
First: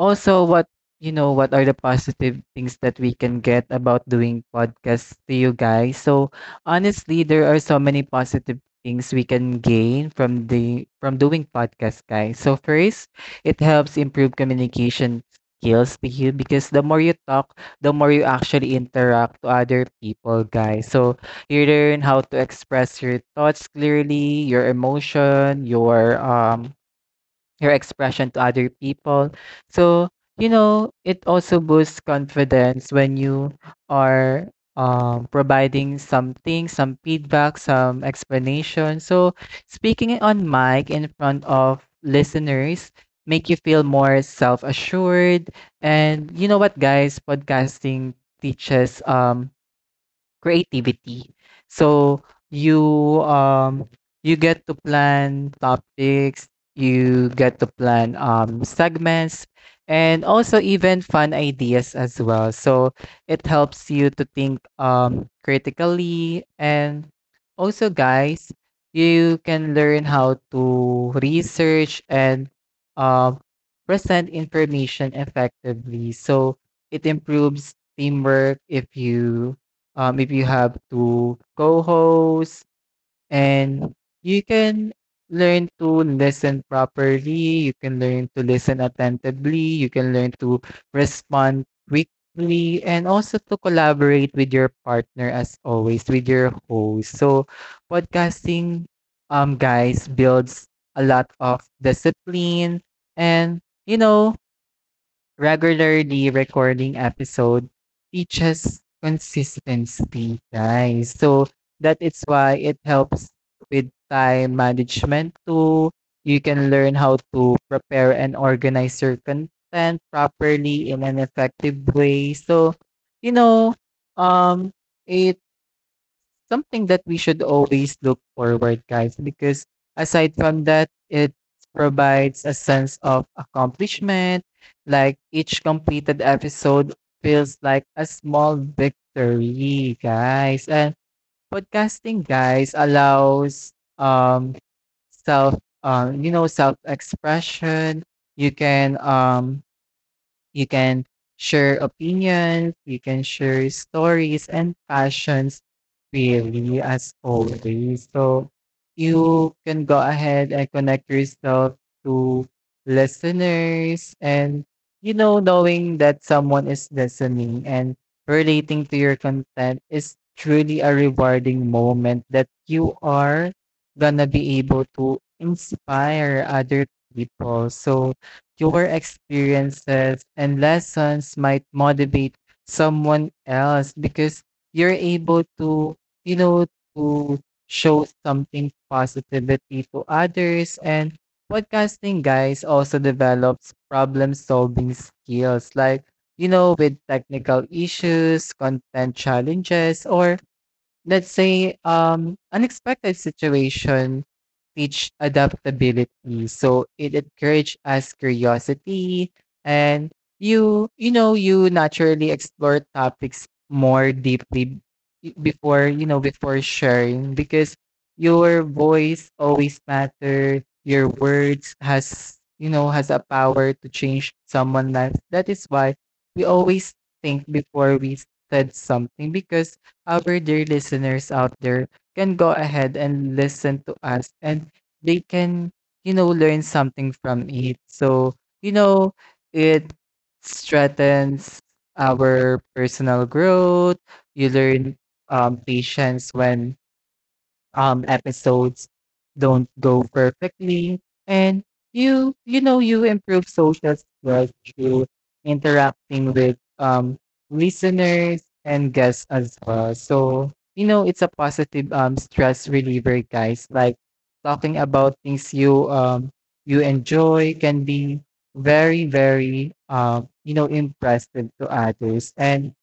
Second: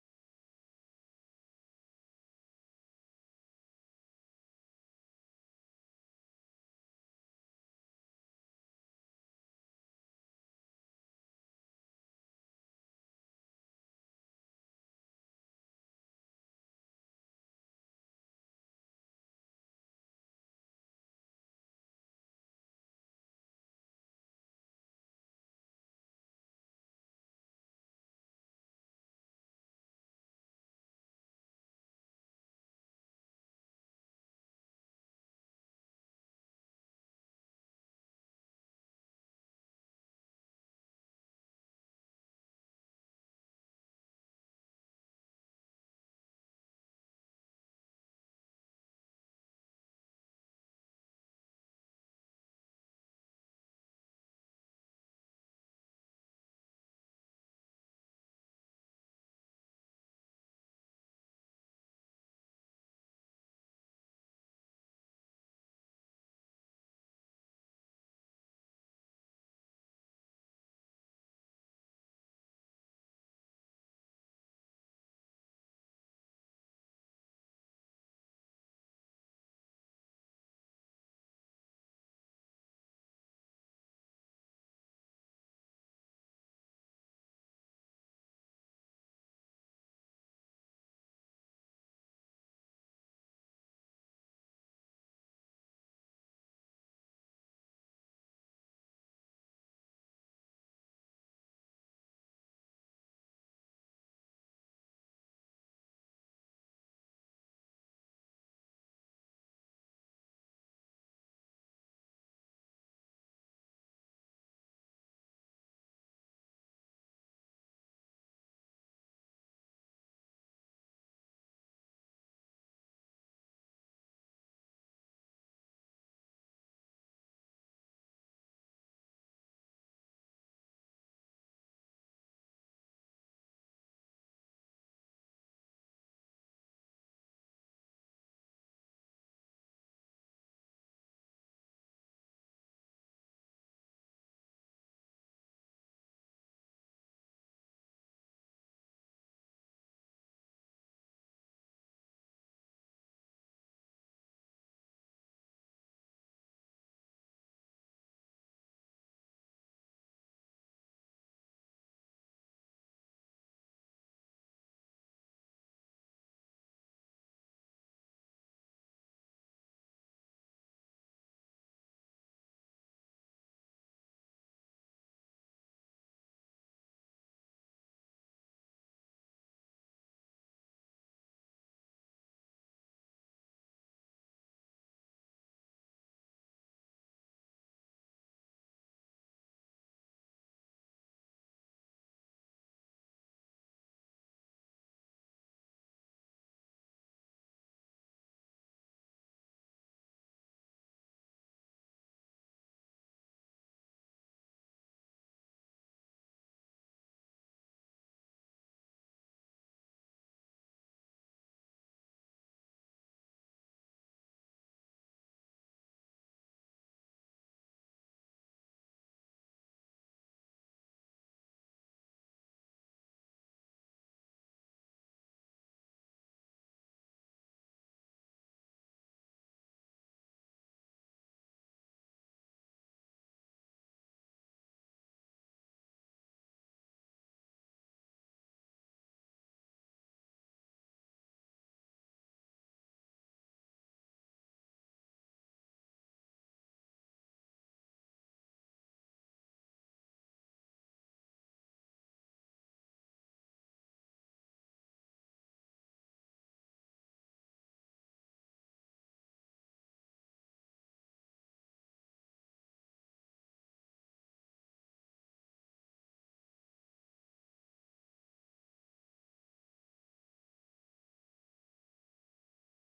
B: also, what are the positive things that we can get about doing podcasts to you guys? So honestly, there are so many positive things we can gain from doing podcasts, guys. So first, it helps improve communication skills to you, because the more you talk, the more you actually interact to other people, guys. So you learn how to express your thoughts clearly, your emotion, your expression to other people. So, you know, it also boosts confidence when you are providing something, some feedback, some explanation. So, speaking on mic in front of listeners make you feel more self-assured. And you know what guys, podcasting teaches creativity. So you get to plan topics, you get to plan segments and also even fun ideas as well. So it helps you to think critically. And also guys, you can learn how to research and um present information effectively. So it improves teamwork if you have to co-host, and you can learn to listen properly, you can learn to listen attentively, you can learn to respond quickly and also to collaborate with your partner as always, with your host. So podcasting, guys, builds a lot of discipline. And you know, regularly recording episode teaches consistency, guys. So that is why it helps with time management too. You can learn how to prepare and organize your content properly in an effective way. So, you know, um, it something that we should always look forward, guys, because aside from that, it provides a sense of accomplishment. Like each completed episode feels like a small victory, guys. And podcasting, guys, allows um self you know self expression. You can um you can share opinions, you can share stories and passions really as always. So you can go ahead and connect yourself to listeners. And you know, knowing that someone is listening and relating to your content is truly a rewarding moment, that you are gonna be able to inspire other people. So your experiences and lessons might motivate someone else, because you're able to, you know, to show something positivity to others. And podcasting, guys, also develops problem solving skills, like, you know, with technical issues, content challenges, or let's say, unexpected situation teach adaptability. So it encourage us curiosity. And you naturally explore topics more deeply before sharing, because your voice always matter, your words has, you know, has a power to change someone's life. That is why we always think before we said something, because our dear listeners out there can go ahead and listen to us, and they can, you know, learn something from it. So, you know, it strengthens our personal growth. You learn patience when episodes don't go perfectly. And you improve social skills through interacting with listeners and guests as well. So you know, it's a positive stress reliever, guys, like talking about things you you enjoy can be very very you know impressive to others. And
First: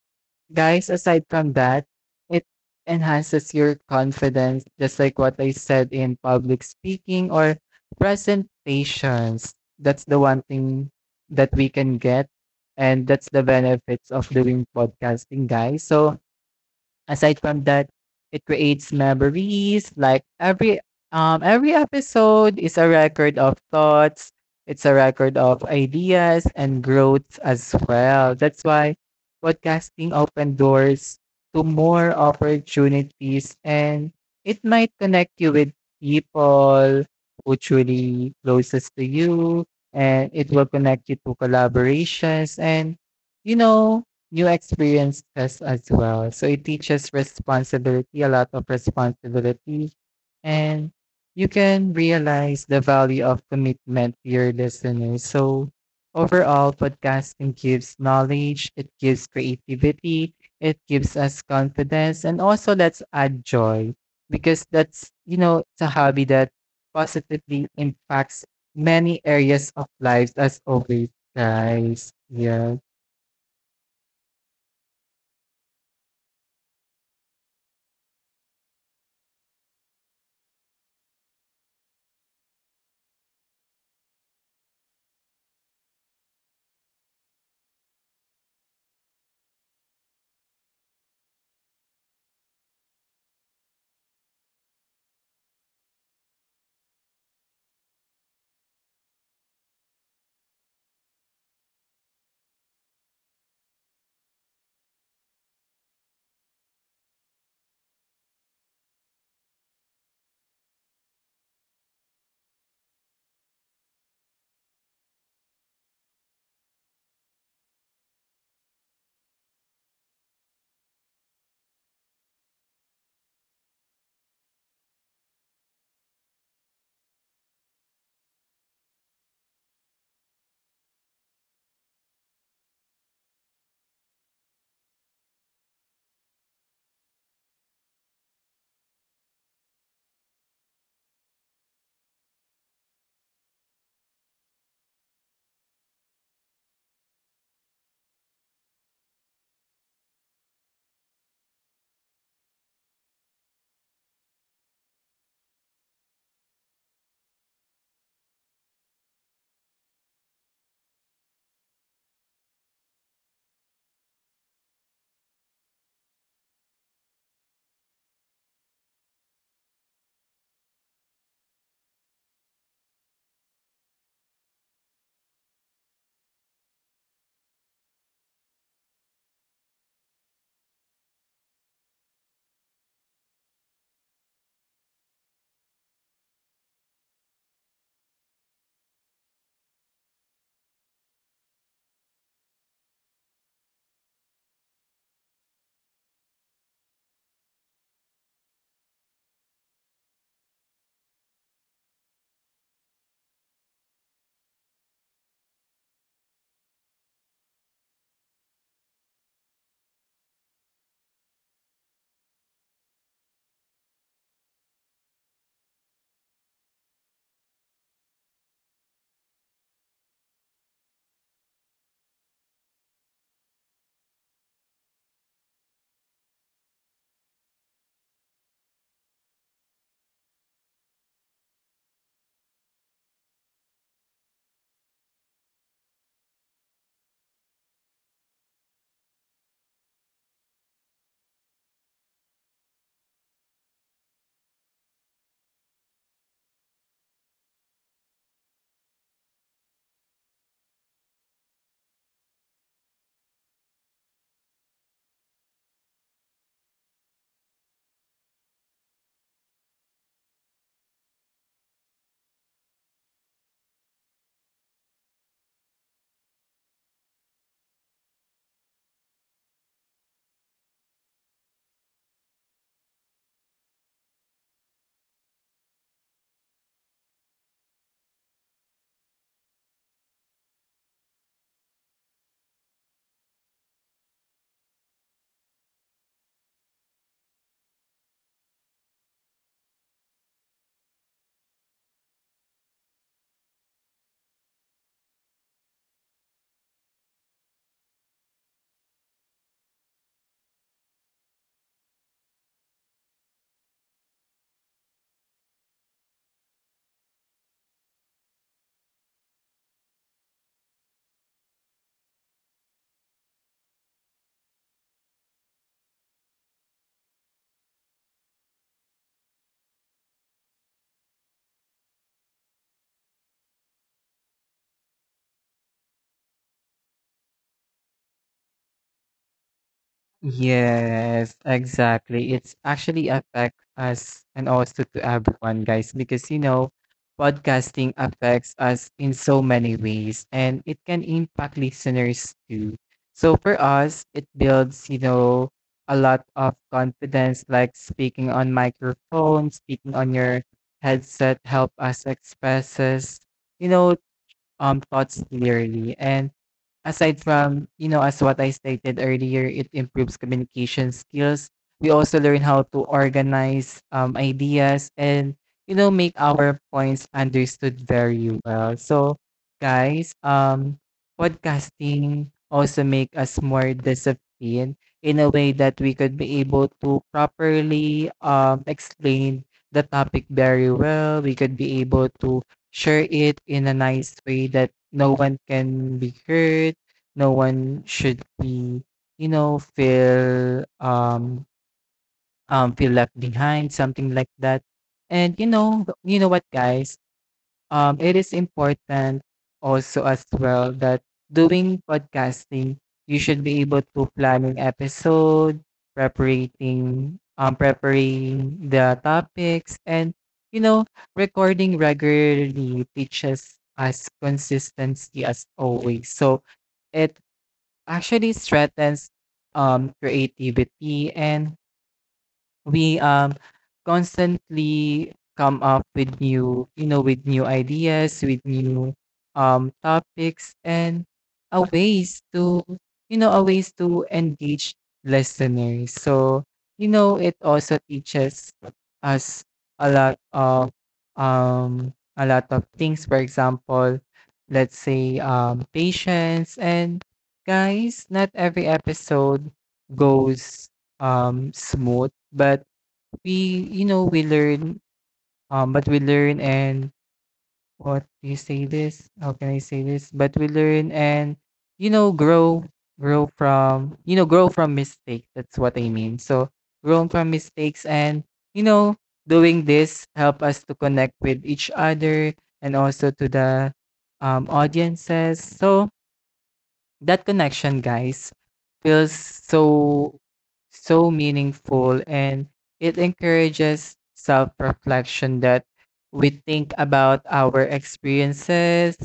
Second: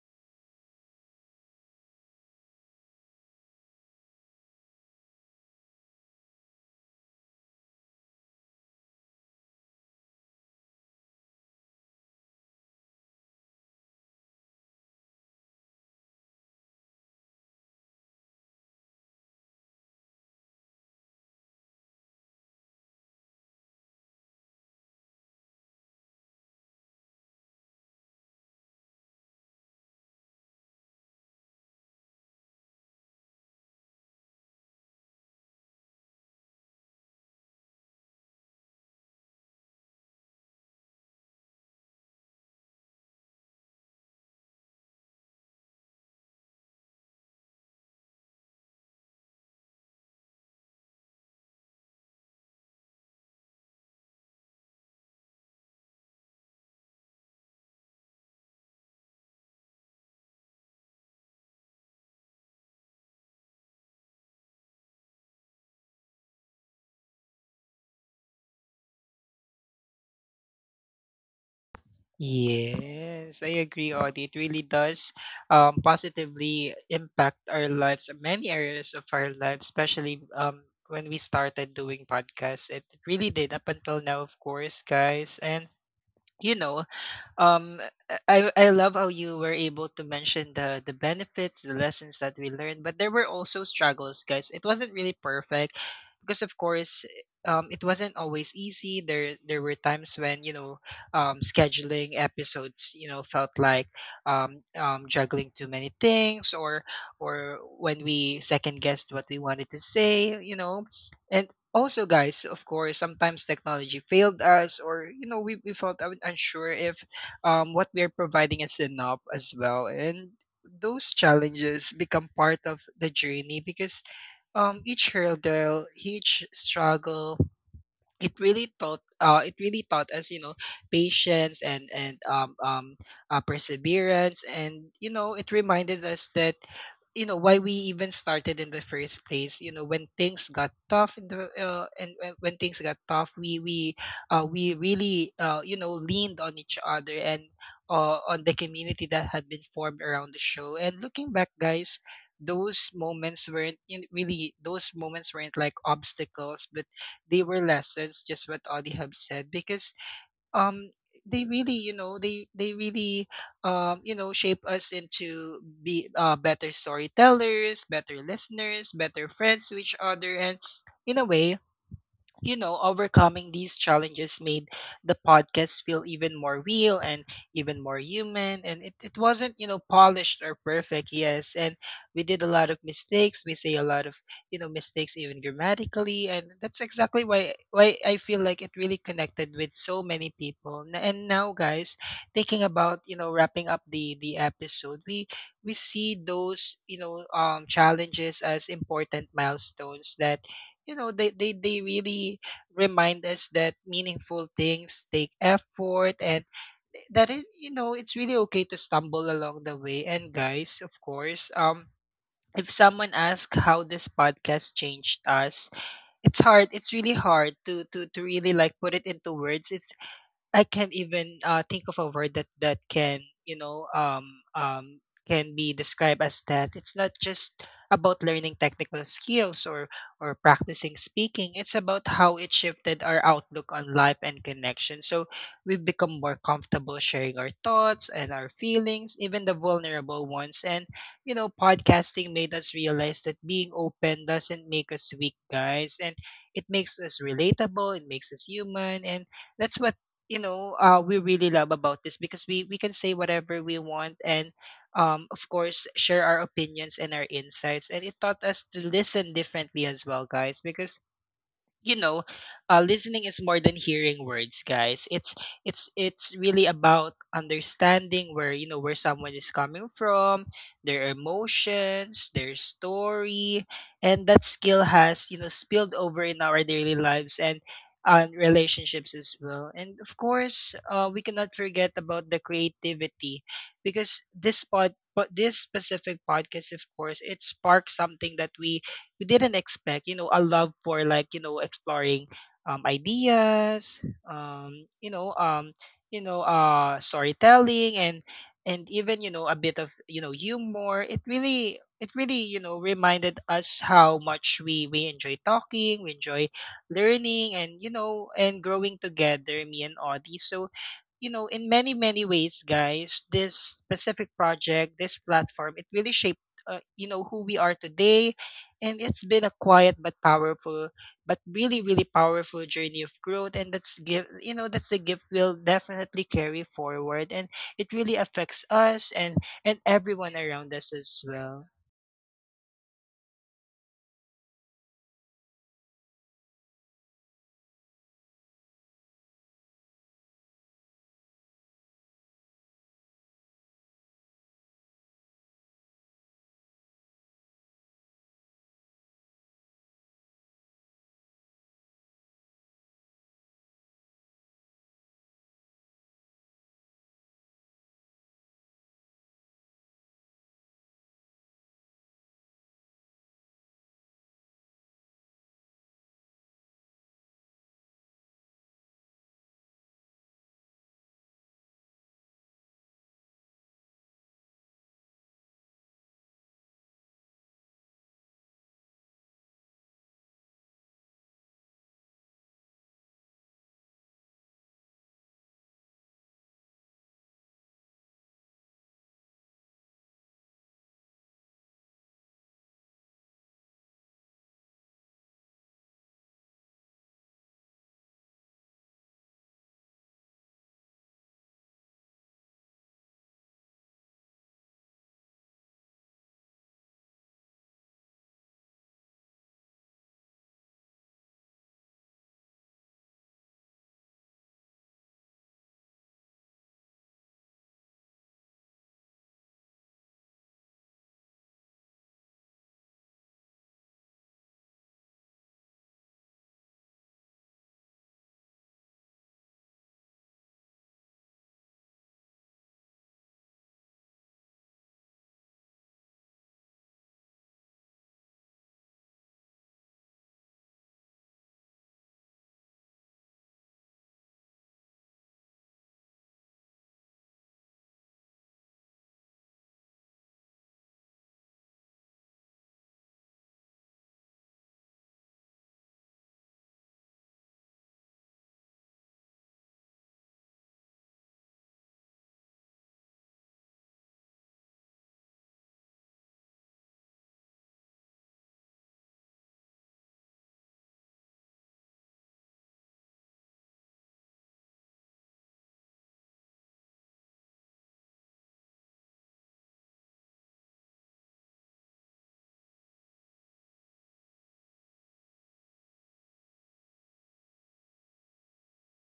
B: guys, aside from that, it enhances your confidence, just like what I said, in public speaking or presentations. That's the one thing that we can get. And that's the benefits of doing podcasting, guys. So aside from that, it creates memories. Like every episode is a record of thoughts. It's a record of ideas and growth as well. That's why podcasting open doors to more opportunities, and it might connect you with people who truly closest to you, and it will connect you to collaborations and you know new experiences as well. So it teaches responsibility, a lot of responsibility. And you can realize the value of commitment to your listeners. So overall, podcasting gives knowledge, it gives creativity, it gives us confidence, and also let's add joy, because that's, you know, it's a hobby that positively impacts many areas of lives as always, guys. Yeah.
A: Yes, I agree, Audie. It really does positively impact our lives, many areas of our lives, especially when we started doing podcasts. It really did up until now, of course, guys. And, you know, um I love how you were able to mention the benefits, the lessons that we learned, but there were also struggles, guys. It wasn't really perfect, because of course, it wasn't always easy. There were times when, you know, scheduling episodes, you know, felt like juggling too many things, or when we second guessed what we wanted to say, you know. And also, guys, of course, sometimes technology failed us, or you know we felt unsure if what we are providing is enough as well. And those challenges become part of the journey, because each hurdle, each struggle, it really taught us, you know, patience and perseverance. And you know, it reminded us that you know why we even started in the first place. You know, when things got tough, in the and when things got tough, we really you know, leaned on each other, and on the community that had been formed around the show. And looking back, guys, those moments weren't, you know, really those moments weren't like obstacles, but they were lessons, just what Audie have said, because um they really, you know, they really you know, shape us into be better storytellers, better listeners, better friends to each other. And in a way, you know, overcoming these challenges made the podcast feel even more real and even more human. And it wasn't, you know, polished or perfect, yes. And we did a lot of mistakes. We say a lot of, you know, mistakes, even grammatically. And that's exactly why I feel like it really connected with so many people. And now, guys, thinking about, you know, wrapping up the episode, we see those, you know, challenges as important milestones, that you know they really remind us that meaningful things take effort, and that it, you know, it's really okay to stumble along the way. And guys, of course, if someone asks how this podcast changed us, it's really hard to to really like put it into words. It's, I can't even think of a word that can, you know, um can be described as that. It's not just about learning technical skills, or practicing speaking. It's about how it shifted our outlook on life and connection. So we've become more comfortable sharing our thoughts and our feelings, even the vulnerable ones. And you know, podcasting made us realize that being open doesn't make us weak, guys, and it makes us relatable. It makes us human, and that's what you know we really love about this, because we can say whatever we want, and of course, share our opinions and our insights. And it taught us to listen differently as well, guys, because you know, listening is more than hearing words, guys. It's really about understanding where you know where someone is coming from, their emotions, their story, and that skill has, you know, spilled over in our daily lives and on relationships as well. And of course, we cannot forget about the creativity, because this pod. But this specific podcast, of course, it sparks something that we didn't expect, you know, a love for, like, you know, exploring ideas, um, you know, um, storytelling and even, you know, a bit of, you know, humor. It really, you know, reminded us how much we enjoy talking, we enjoy learning, and, you know, and growing together, me and Audie. So you know, in many, many ways, guys, this specific project, this platform, it really shaped, you know, who we are today, and it's been a quiet but powerful, but really, really powerful journey of growth. And that's give you know, that's the gift we'll definitely carry forward. And it really affects us, and everyone around us as
B: Yes,
A: well.
B: exactly. It's actually affects us and also to everyone, guys, because you know, podcasting affects us in so many ways, and it can impact listeners too. So for us, it builds, you know, a lot of confidence, like speaking on microphone, speaking on your headset, help us expresses, you know, thoughts clearly. And aside from, you know, as what I stated earlier, it improves communication skills. We also learn how to organize ideas and, you know, make our points understood very well. So, guys, podcasting also make us more disciplined in a way that we could be able to properly explain the topic very well. We could be able to share it in a nice way that no one can be hurt, no one should be you know feel um feel left behind, something like that. And you know what guys, it is important also as well that, doing podcasting, you should be able to plan an episode, preparing the topics, and you know recording regularly teaches us consistency as always. So it actually strengthens creativity, and we constantly come up with new, with new ideas, with new topics and a ways to, a ways to engage listeners. So, it also teaches us a lot of um a lot of things. For example, let's say patience. And guys, not every episode goes smooth, but we, we learn, but we learn, and what do you say this? How can I say this? But we learn and, grow, grow from, grow from mistakes. That's what I mean. So growing from mistakes and, you know, doing this help us to connect with each other, and also to the audiences. So, that connection, guys, feels so so meaningful, and it encourages self-reflection, that we think about our experiences,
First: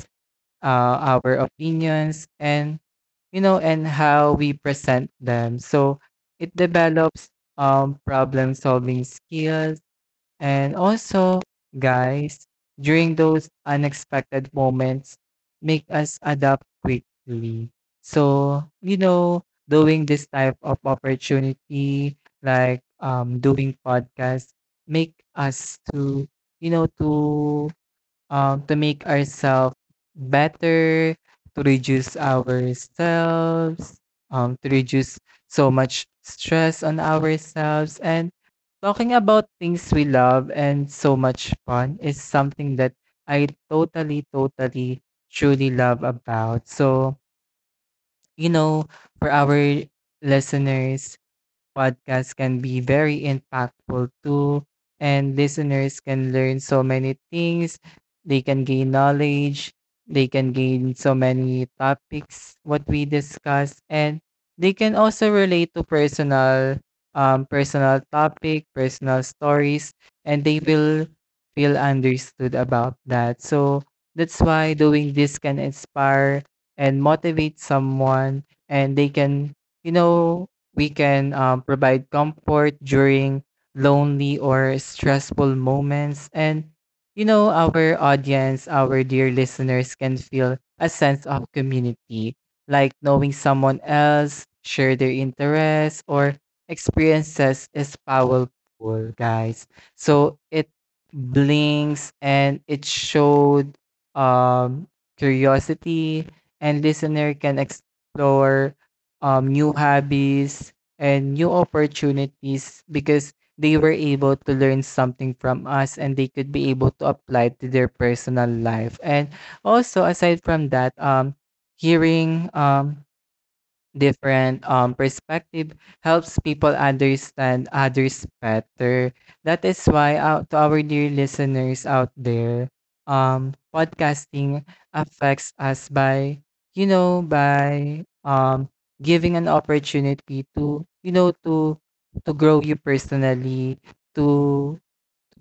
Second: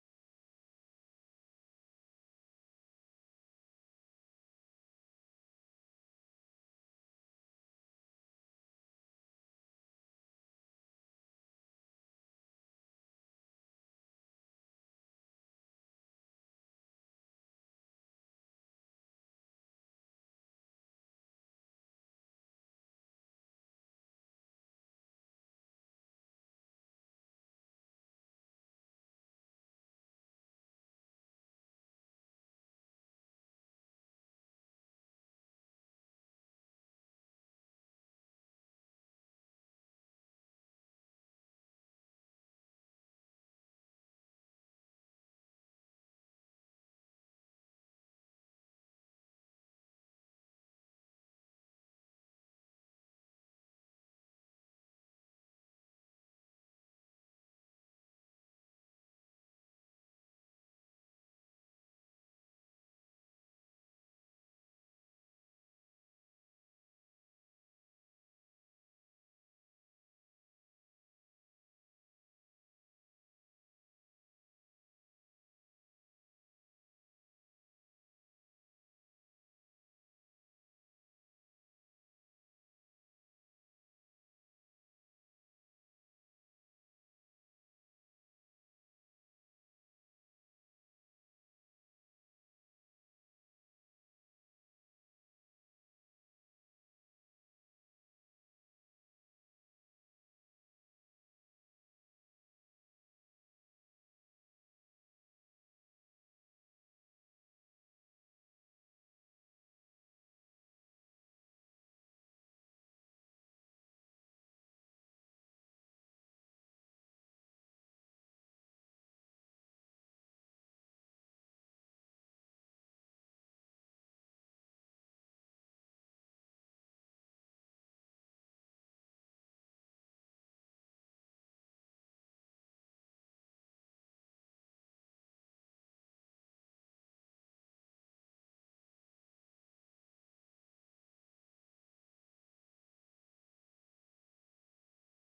B: our opinions, and and how we present them. So it develops problem solving skills, and also, guys, during those unexpected moments, make us adapt quickly. So, doing this type of opportunity, like doing podcasts, make us to, you know, to to make ourselves better, to reduce ourselves, to reduce so much stress on ourselves. And talking about things we love and so much fun is something that I totally, totally, truly love about. So, you know, for our listeners, podcasts can be very impactful too, and listeners can learn so many things. They can gain knowledge, they can gain so many topics what we discuss, and they can also relate to personal topic, personal stories, and they will feel understood about that. So that's why doing this can inspire and motivate someone, and they can, you know we can provide comfort during lonely or stressful moments. And, our audience, our dear listeners can feel a sense of community, like knowing someone else, share their interests or experiences is powerful, guys. So it blinks and it showed um, curiosity, and listener can explore new hobbies and new opportunities, because they were able to learn something from us and they could be able to apply to their personal life. And also aside from that, hearing different perspective helps people understand others better. That is why out to our dear listeners out there, podcasting affects us by, you know by um, giving an opportunity to, to grow you personally, to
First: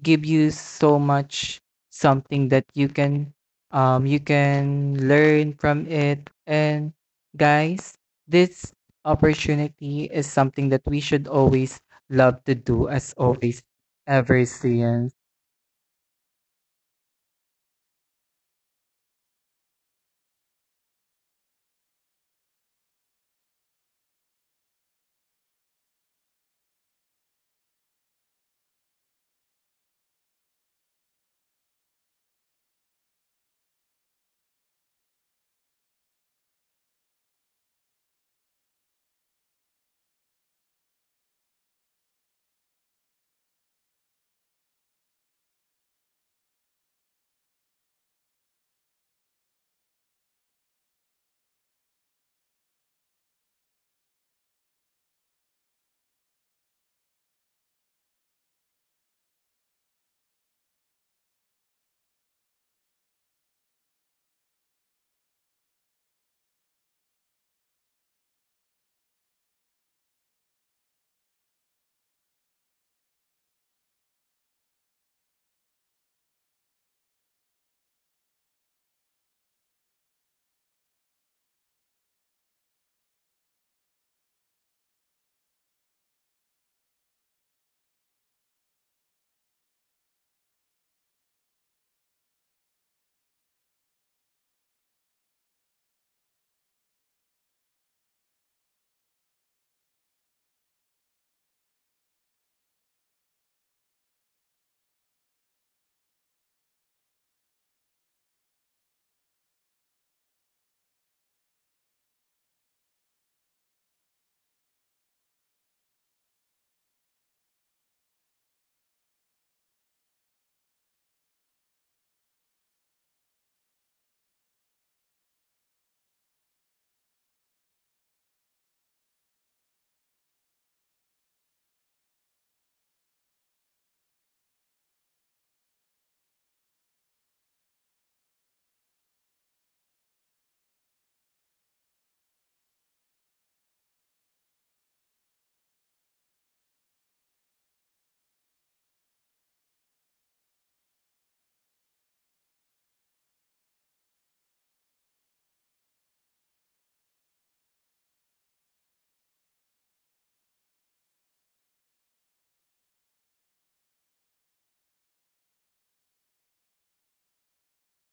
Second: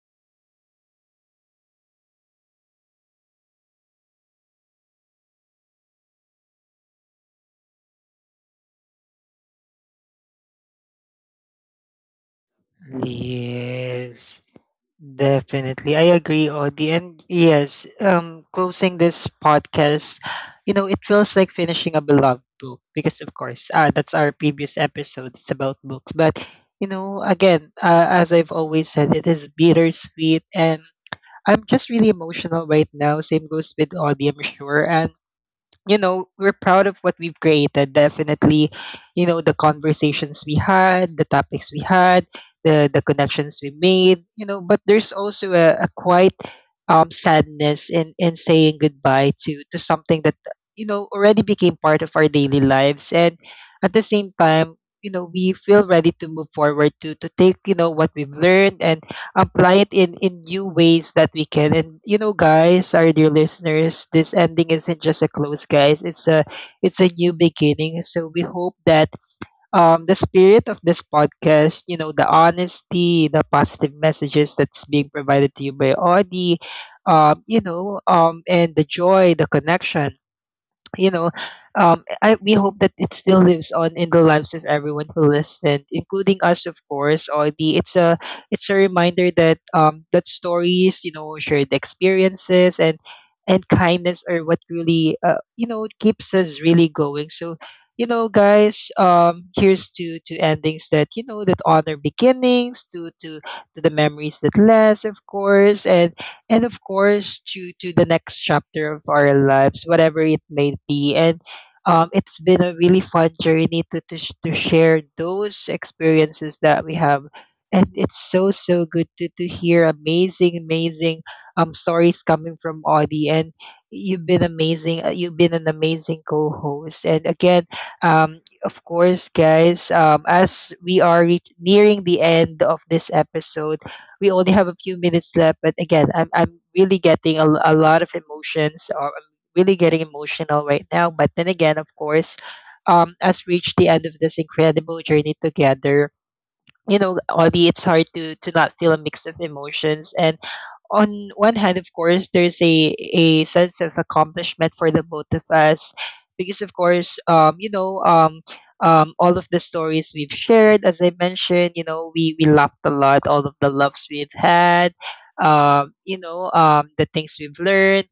B: give you so much, something that you can, you can learn from it. And guys, this opportunity is something that we should always love to do as always,
A: Yes.
B: ever since.
A: Definitely. I agree, Audie. And yes, closing this podcast, you know, it feels like finishing a beloved book because, of course, that's our previous episode. It's about books. But, you know, again, as I've always said, it is bittersweet. And I'm just really emotional right now. Same goes with Audie, I'm sure. And you know, we're proud of what we've created. Definitely, you know, the conversations we had, the topics we had, the connections we made, you know, but there's also a quite sadness in saying goodbye to something that you know already became part of our daily lives, and at the same time you know we feel ready to move forward to take, you know, what we've learned and apply it in new ways that we can. And you know, guys, our dear listeners, this ending isn't just a close, guys, it's a, it's a new beginning. So we hope that the spirit of this podcast, you know, the honesty, the positive messages that's being provided to you by Audi, and the joy, the connection, you know, we hope that it still lives on in the lives of everyone who listened, including us, of course. Or the it's a, it's a reminder that that stories, you know, shared experiences and kindness are what really you know keeps us really going. So, you know, guys, here's to endings that you know that honor beginnings, to the memories that last, of course, and of course to the next chapter of our lives, whatever it may be. And it's been a really fun journey to, to share those experiences that we have. And it's so so good to hear amazing, amazing stories coming from Audie. And you've been amazing, you've been an amazing co-host. And again of course, guys, as we are reach nearing the end of this episode, we only have a few minutes left. But again, I'm really getting a lot of emotions. Or I'm really getting emotional right now. But then again, of course, as we reach the end of this incredible journey together, you know, Audie, it's hard to not feel a mix of emotions. And on one hand, of course, there's a sense of accomplishment for the both of us, because of course, all of the stories we've shared, as I mentioned, you know, we laughed a lot, all of the loves we've had, the things we've learned.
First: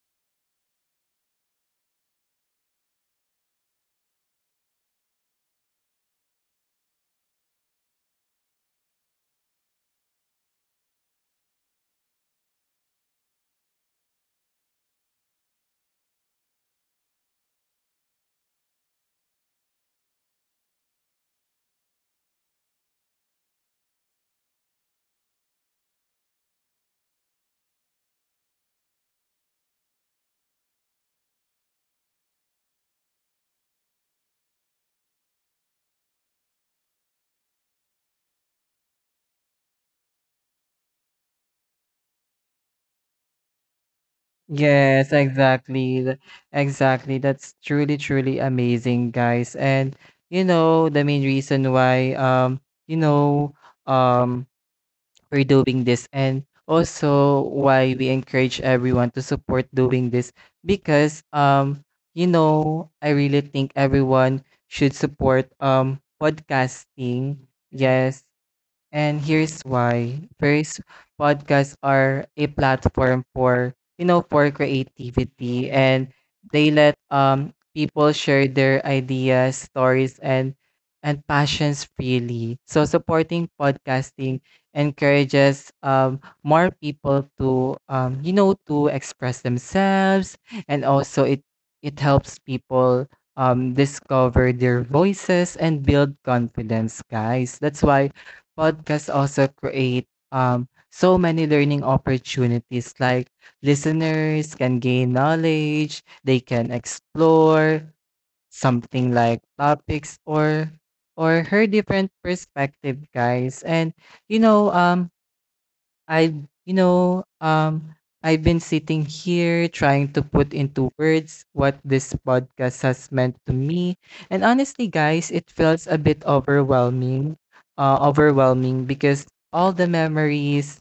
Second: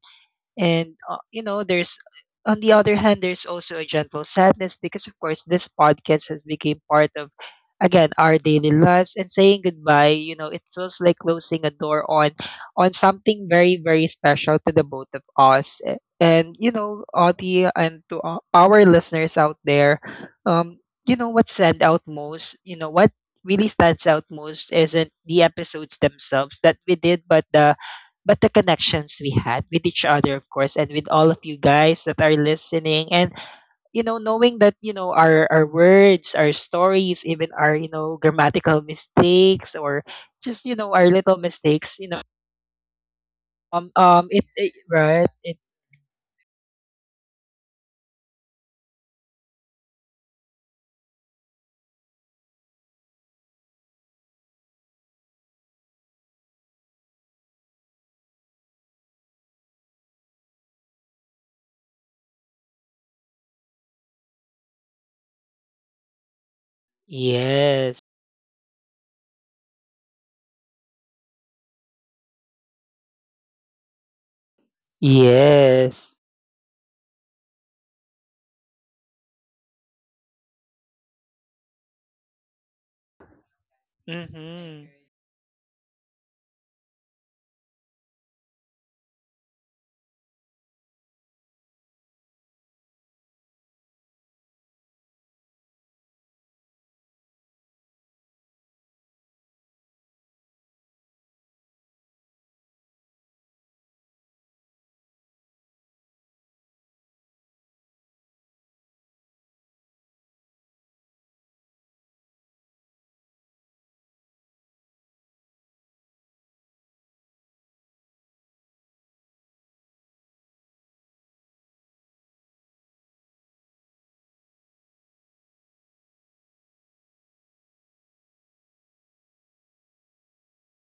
A: And you know, there's on the other hand, there's also a gentle sadness, because of course this podcast has become part of again our daily lives, and saying goodbye, you know, it feels like closing a door on something very, very special to the both of us. And you know, Audie, and to our listeners out there, um, you know what stand out most, you know, what really stands out most isn't the episodes themselves that we did, but the connections we had with each other, of course, and with all of you guys that are listening. And you know, knowing that, you know, our words, our stories, even our, you know, grammatical mistakes or just, you know, our little mistakes, it, it
B: Yes,
A: right it.
B: exactly. Exactly, that's truly truly amazing guys. And the main reason why, you know um for doing this, and also why we encourage everyone to support doing this, because I really think everyone should support podcasting.
A: Yes,
B: Yes, and here's why. First, podcasts are a platform for, for creativity, and
A: yes.
B: they let people share their ideas, stories, and passions freely. So supporting podcasting
A: Mhm.
B: encourages more people to, to express themselves. And also it helps people discover their voices and build confidence, guys. That's why podcasts also create so many learning opportunities. Like, listeners can gain knowledge, they can explore something like topics, or hear different perspective, guys. And you know, um, i you know, um, I've been sitting here trying to put into words what this podcast has meant to me. And honestly, guys, it feels a bit overwhelming. Overwhelming because all the memories,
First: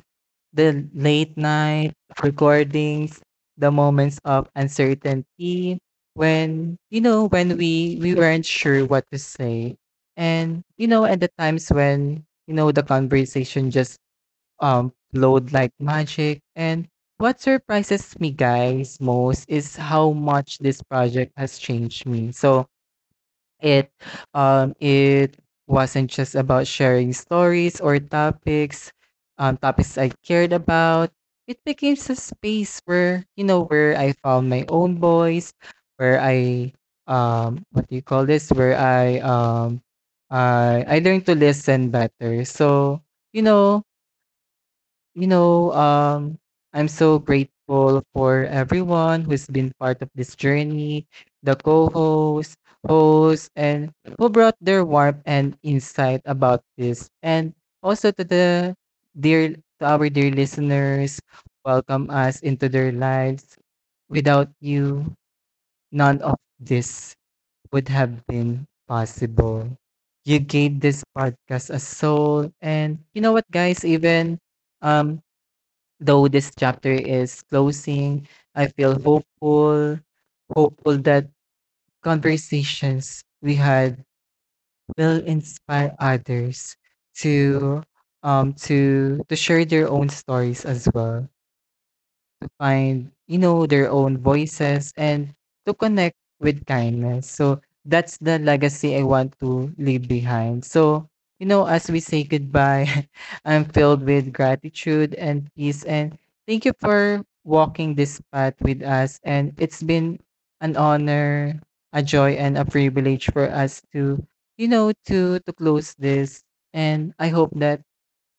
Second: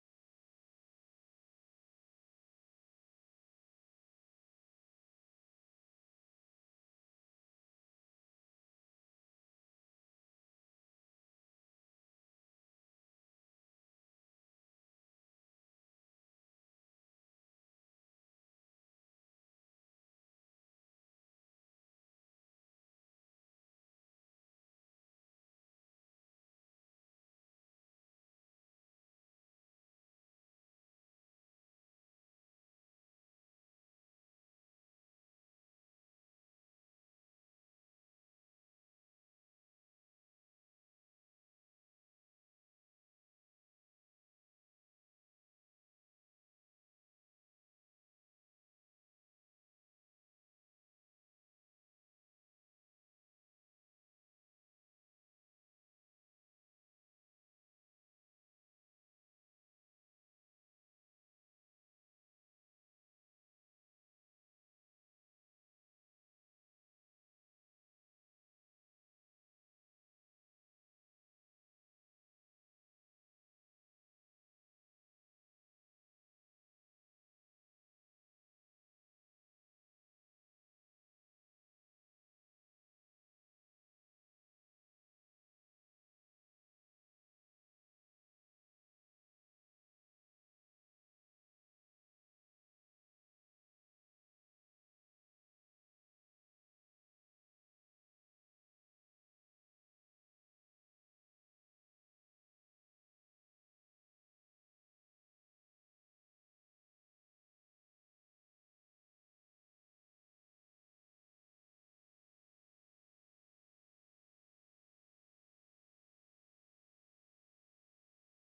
B: the late night recordings, the moments of uncertainty, when, you know when we weren't sure what to say, and at the times when, you know, the conversation just flowed like magic. And what surprises me, guys, most is how much this project has changed me. So it, it wasn't just about sharing stories or topics, topics I cared about. It became a space where, you know where I found my own voice, where I what do you call this? Where I learned to listen better. So you know you know, um, I'm so grateful for everyone who's been part of this journey, the co-hosts, hosts, and who brought their warmth and insight about this. And also to the dear, to our dear listeners, welcome us into their lives. Without you, none of this would have been possible. You gave this podcast a soul. And you know what, guys, even um though this chapter is closing, I feel hopeful, hopeful that conversations we had will inspire others to to share their own stories as well, find, their own voices, and to connect with kindness. So that's the legacy I want to leave behind. So, as we say goodbye, *laughs* I'm filled with gratitude and peace. And thank you for walking this path with us. And it's been an honor, a joy, and a privilege for us to, to close this. And I hope that,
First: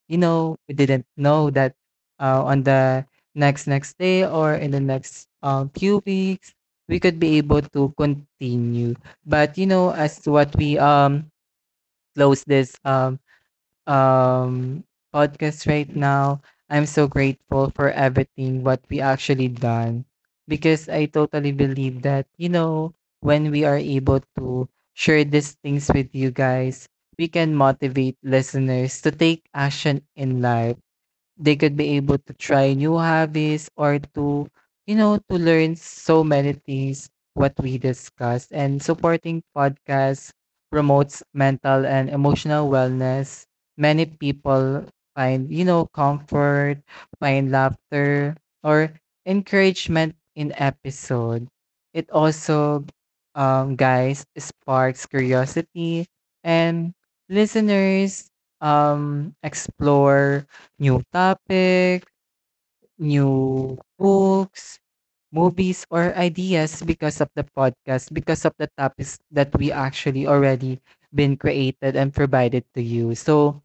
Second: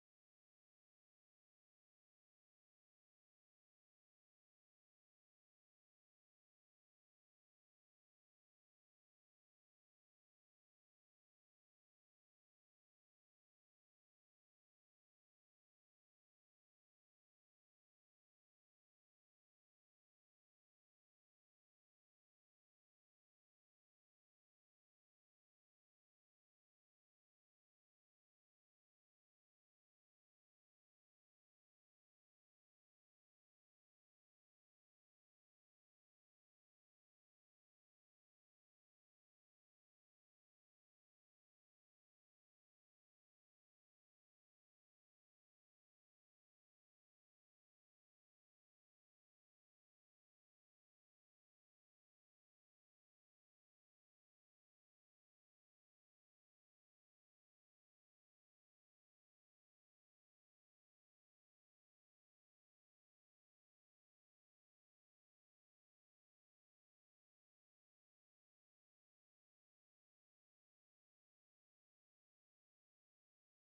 B: we didn't know that, on the next next day, or in the next few weeks, we could be able to continue. But you know, as to what we close this um podcast right now, I'm so grateful for everything what we actually done, because I totally believe that, you know, when we are able to share these things with you guys, we can motivate listeners to take action in life. They could be able to try new hobbies, or to, to learn so many things what we discuss. And supporting podcasts promotes mental and emotional wellness. Many people find, comfort, find laughter, or encouragement in episode. It also, guys, sparks curiosity, and listeners explore new topic, new books, movies, or ideas, because of the podcast, because of the topics that we actually already been created and provided to you. So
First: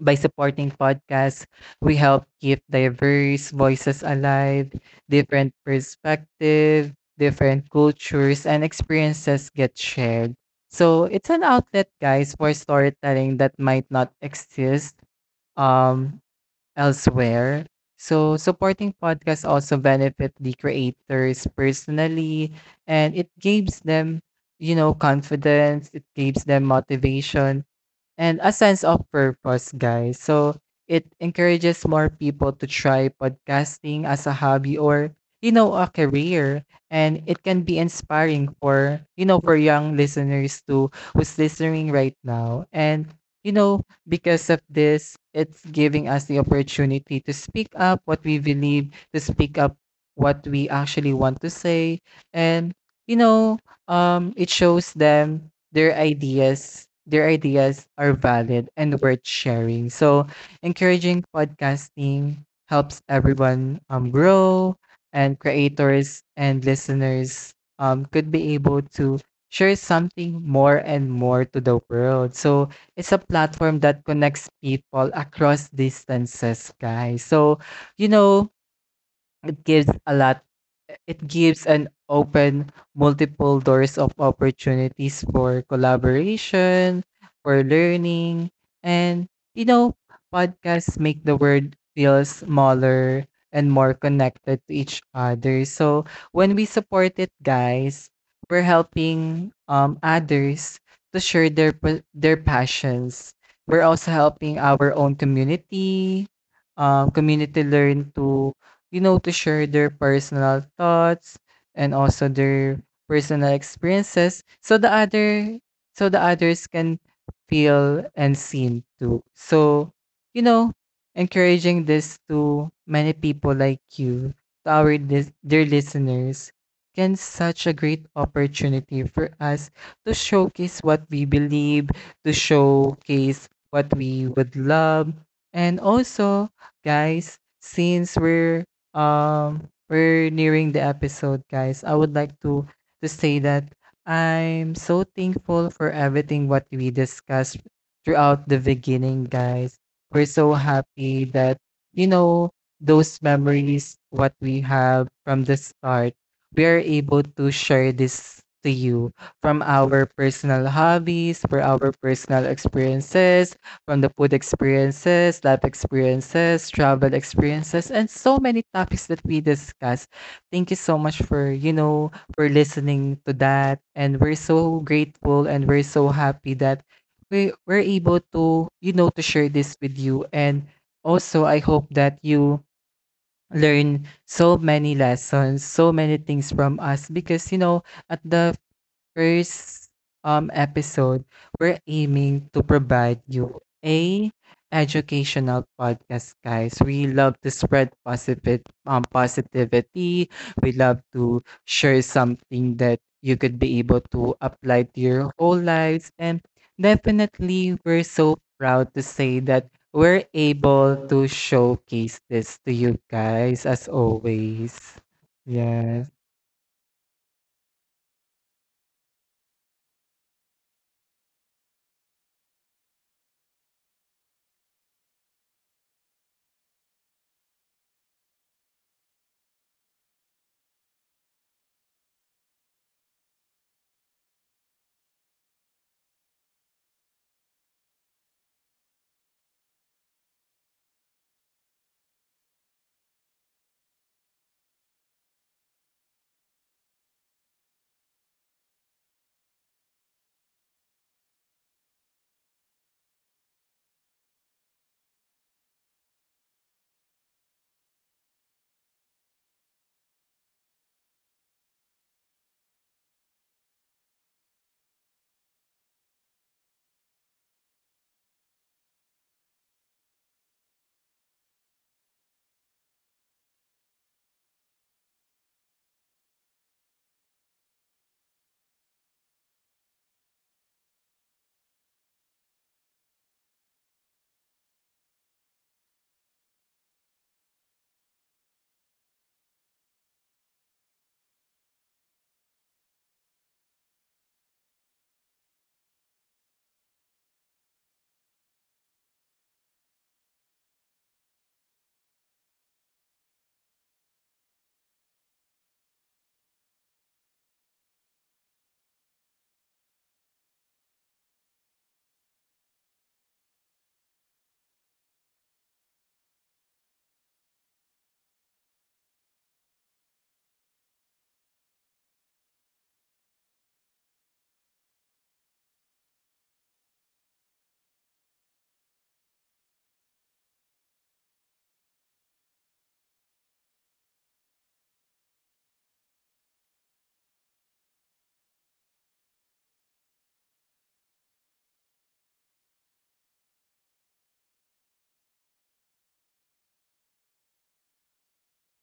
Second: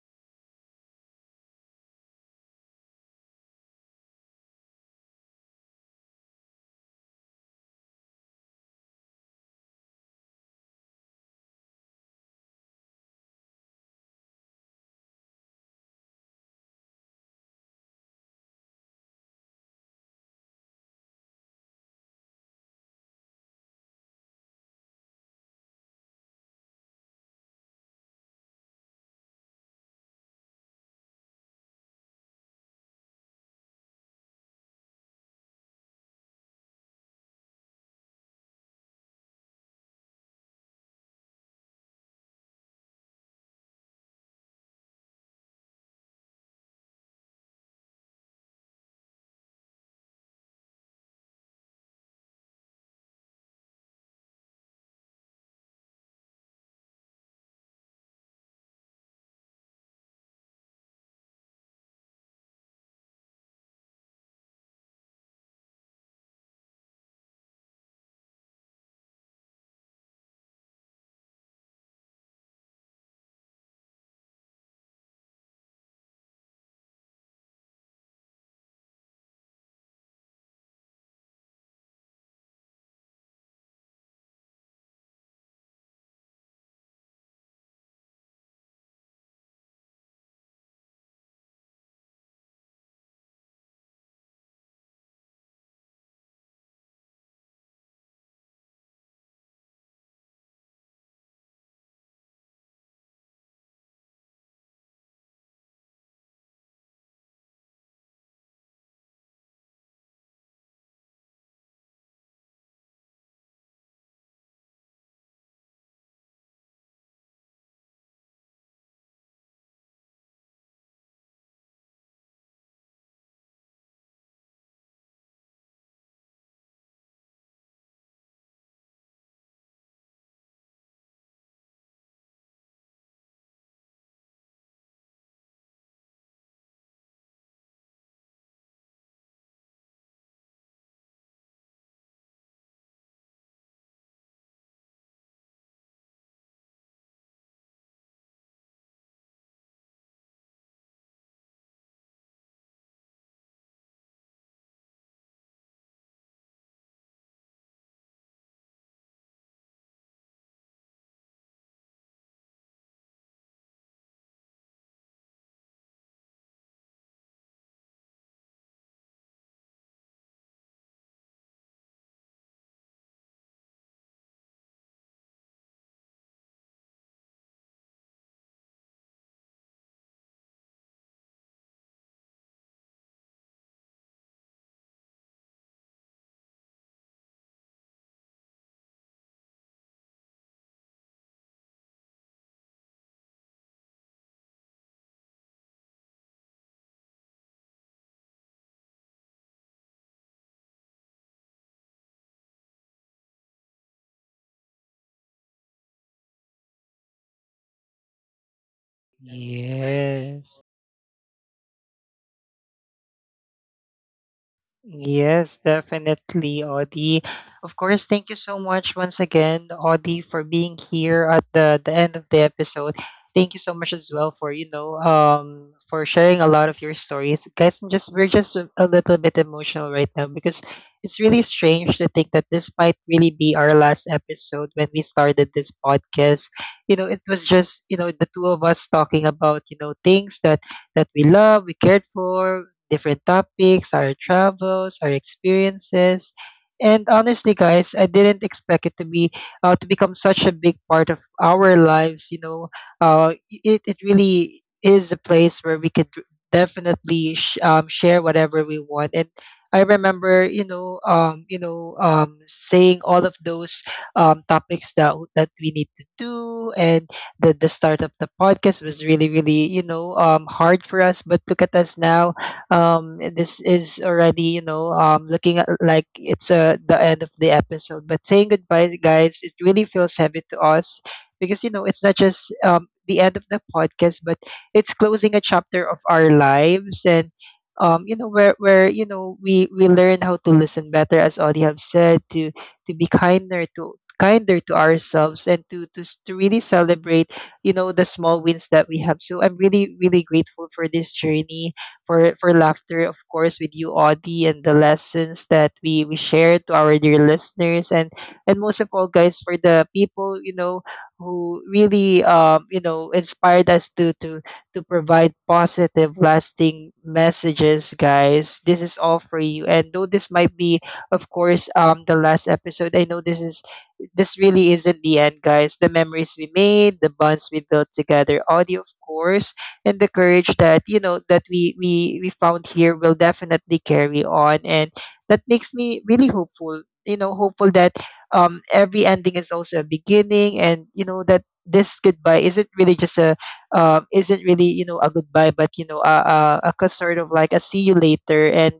B: by supporting podcasts, we help keep diverse voices alive. Different perspective, different cultures, and experiences get shared. So it's an outlet, guys, for storytelling that might not exist um elsewhere. So, supporting podcasts also benefit the creators personally, and it gives them, confidence, it gives them motivation and a sense of purpose, guys. So it encourages more people to try podcasting as a hobby, or, a career. And it can be inspiring for, for young listeners to, who's listening right now. And you know because of this, it's giving us the opportunity to speak up what we believe, to speak up what we actually want to say. And, you know it shows them their ideas, their ideas are valid and worth sharing. So encouraging podcasting helps everyone grow, and creators and listeners could be able to share something more and more to the world. So it's a platform that connects people across distances, guys. So, you know, it gives a lot, it gives an open multiple doors of opportunities for collaboration, for learning, and, you know, podcasts make the world feel smaller and more connected to each other. So when we support it, guys, we're helping others to share their their passions. We're also helping our own community, community learn to, to share their personal thoughts, and also their personal experiences, so the other, so the others can feel and seen too. So, you know, encouraging this to many people like you, to our dear listeners, can such a great opportunity for us to showcase what we believe, to showcase what we would love. And also, guys, since um we're nearing the episode, guys, I would like to say that I'm so thankful for everything what we discussed throughout the beginning, guys. We're so happy that, you know, those memories what we have from the start, we are able to share this to you, from our personal hobbies, for our personal experiences, from the food experiences, life experiences, travel experiences, and so many topics that we discuss. Thank you so much for, for listening to that. And we're so grateful and we're so happy that we're able to, to share this with you. And also I hope that you learn so many lessons, so many things from us, because you know, at the first episode, we're aiming to provide you a educational podcast, guys. We love to spread positive positivity. We love to share something that you could be able to apply to your whole lives. And definitely, we're so proud to say that we're
A: Yes.
B: able to showcase this to you guys as always.
A: Yes,
B: Yes.
A: definitely, Audie. Of course, thank you so much once again, Audie, for being here at the end of the episode. Thank you so much as well for, you know, for sharing a lot of your stories. Guys, I'm just we're just a little bit emotional right now, because it's really strange to think that this might really be our last episode. When we started this podcast, you know, it was just, you know, the two of us talking about, you know, things that that we love, we cared for, different topics, our travels, our experiences. And honestly, guys, I didn't expect it to be to become such a big part of our lives. You know, uh, it it really is a place where we could definitely share whatever we want. And I remember, you know, saying all of those topics that that we need to do. And the start of the podcast was really, really, you know, hard for us. But look at us now. This is already, you know, looking at, like it's the end of the episode. But saying goodbye, guys, it really feels heavy to us, because you know it's not just the end of the podcast, but it's closing a chapter of our lives. And you know, where, you know, we learn how to listen better, as Audie have said, to be kinder, to kinder to ourselves, and to, to really celebrate, you know, the small wins that we have. So I'm really, really grateful for this journey, for laughter, of course, with you, Audie, and the lessons that we share to our dear listeners. And most of all, guys, for the people, you know, who really you know inspired us to provide positive, lasting messages, guys. This is all for you. And though this might be, of course, the last episode, I know this is this really isn't the end, guys. The memories we made, the bonds we built together, audio, of course, and the courage that, you know, that we found here will definitely carry on. And that makes me really hopeful, you know, hopeful that every ending is also a beginning, and you know that this goodbye isn't really just a isn't really, you know, a goodbye, but you know a, sort of like a see you later. And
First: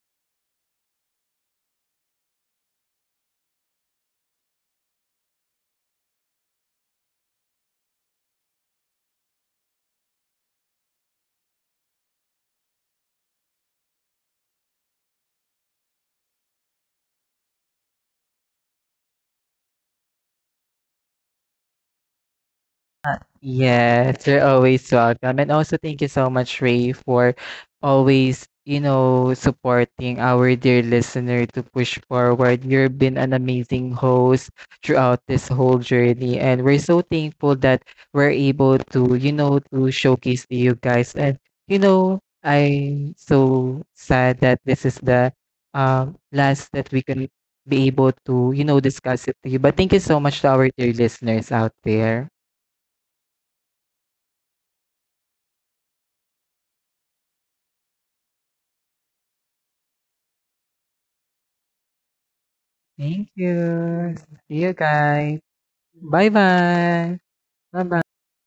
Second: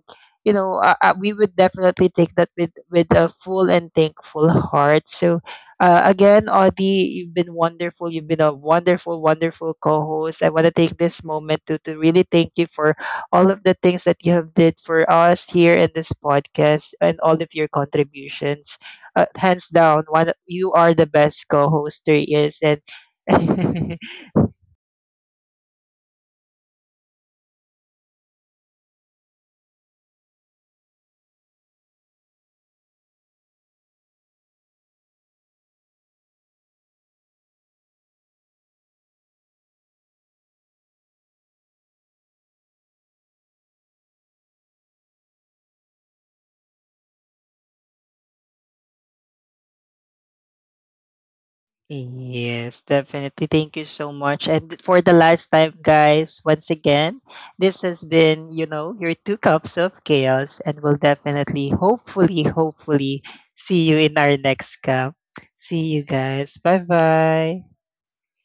A: you know, we would definitely take that with a full and thankful heart. So again, Audie, you've been wonderful. You've been a wonderful, wonderful co-host. I want to take this moment to really thank you for all of the things that you have did for us here in this podcast, and all of your contributions. Hands down, one you are the best co-host there is, and *laughs*
B: Yes, you're always welcome. And also, thank you so much, Ray, for always, supporting our dear listener to push forward. You've been an amazing host throughout this whole journey. And we're so thankful that we're able to, to showcase to you guys. And, I'm so sad that this is the last that we can be able to, discuss it to you. But thank you so much to our dear listeners out there.
A: yes, definitely. Thank you so much. And for the last time, guys, once again, this has been, you know, your two cups of chaos, and we'll definitely, hopefully, hopefully,
B: Thank
A: see you in
B: you.
A: our
B: See you
A: next cup.
B: guys.
A: See you, guys. Bye
B: Bye-bye.
A: bye.
B: Bye-bye.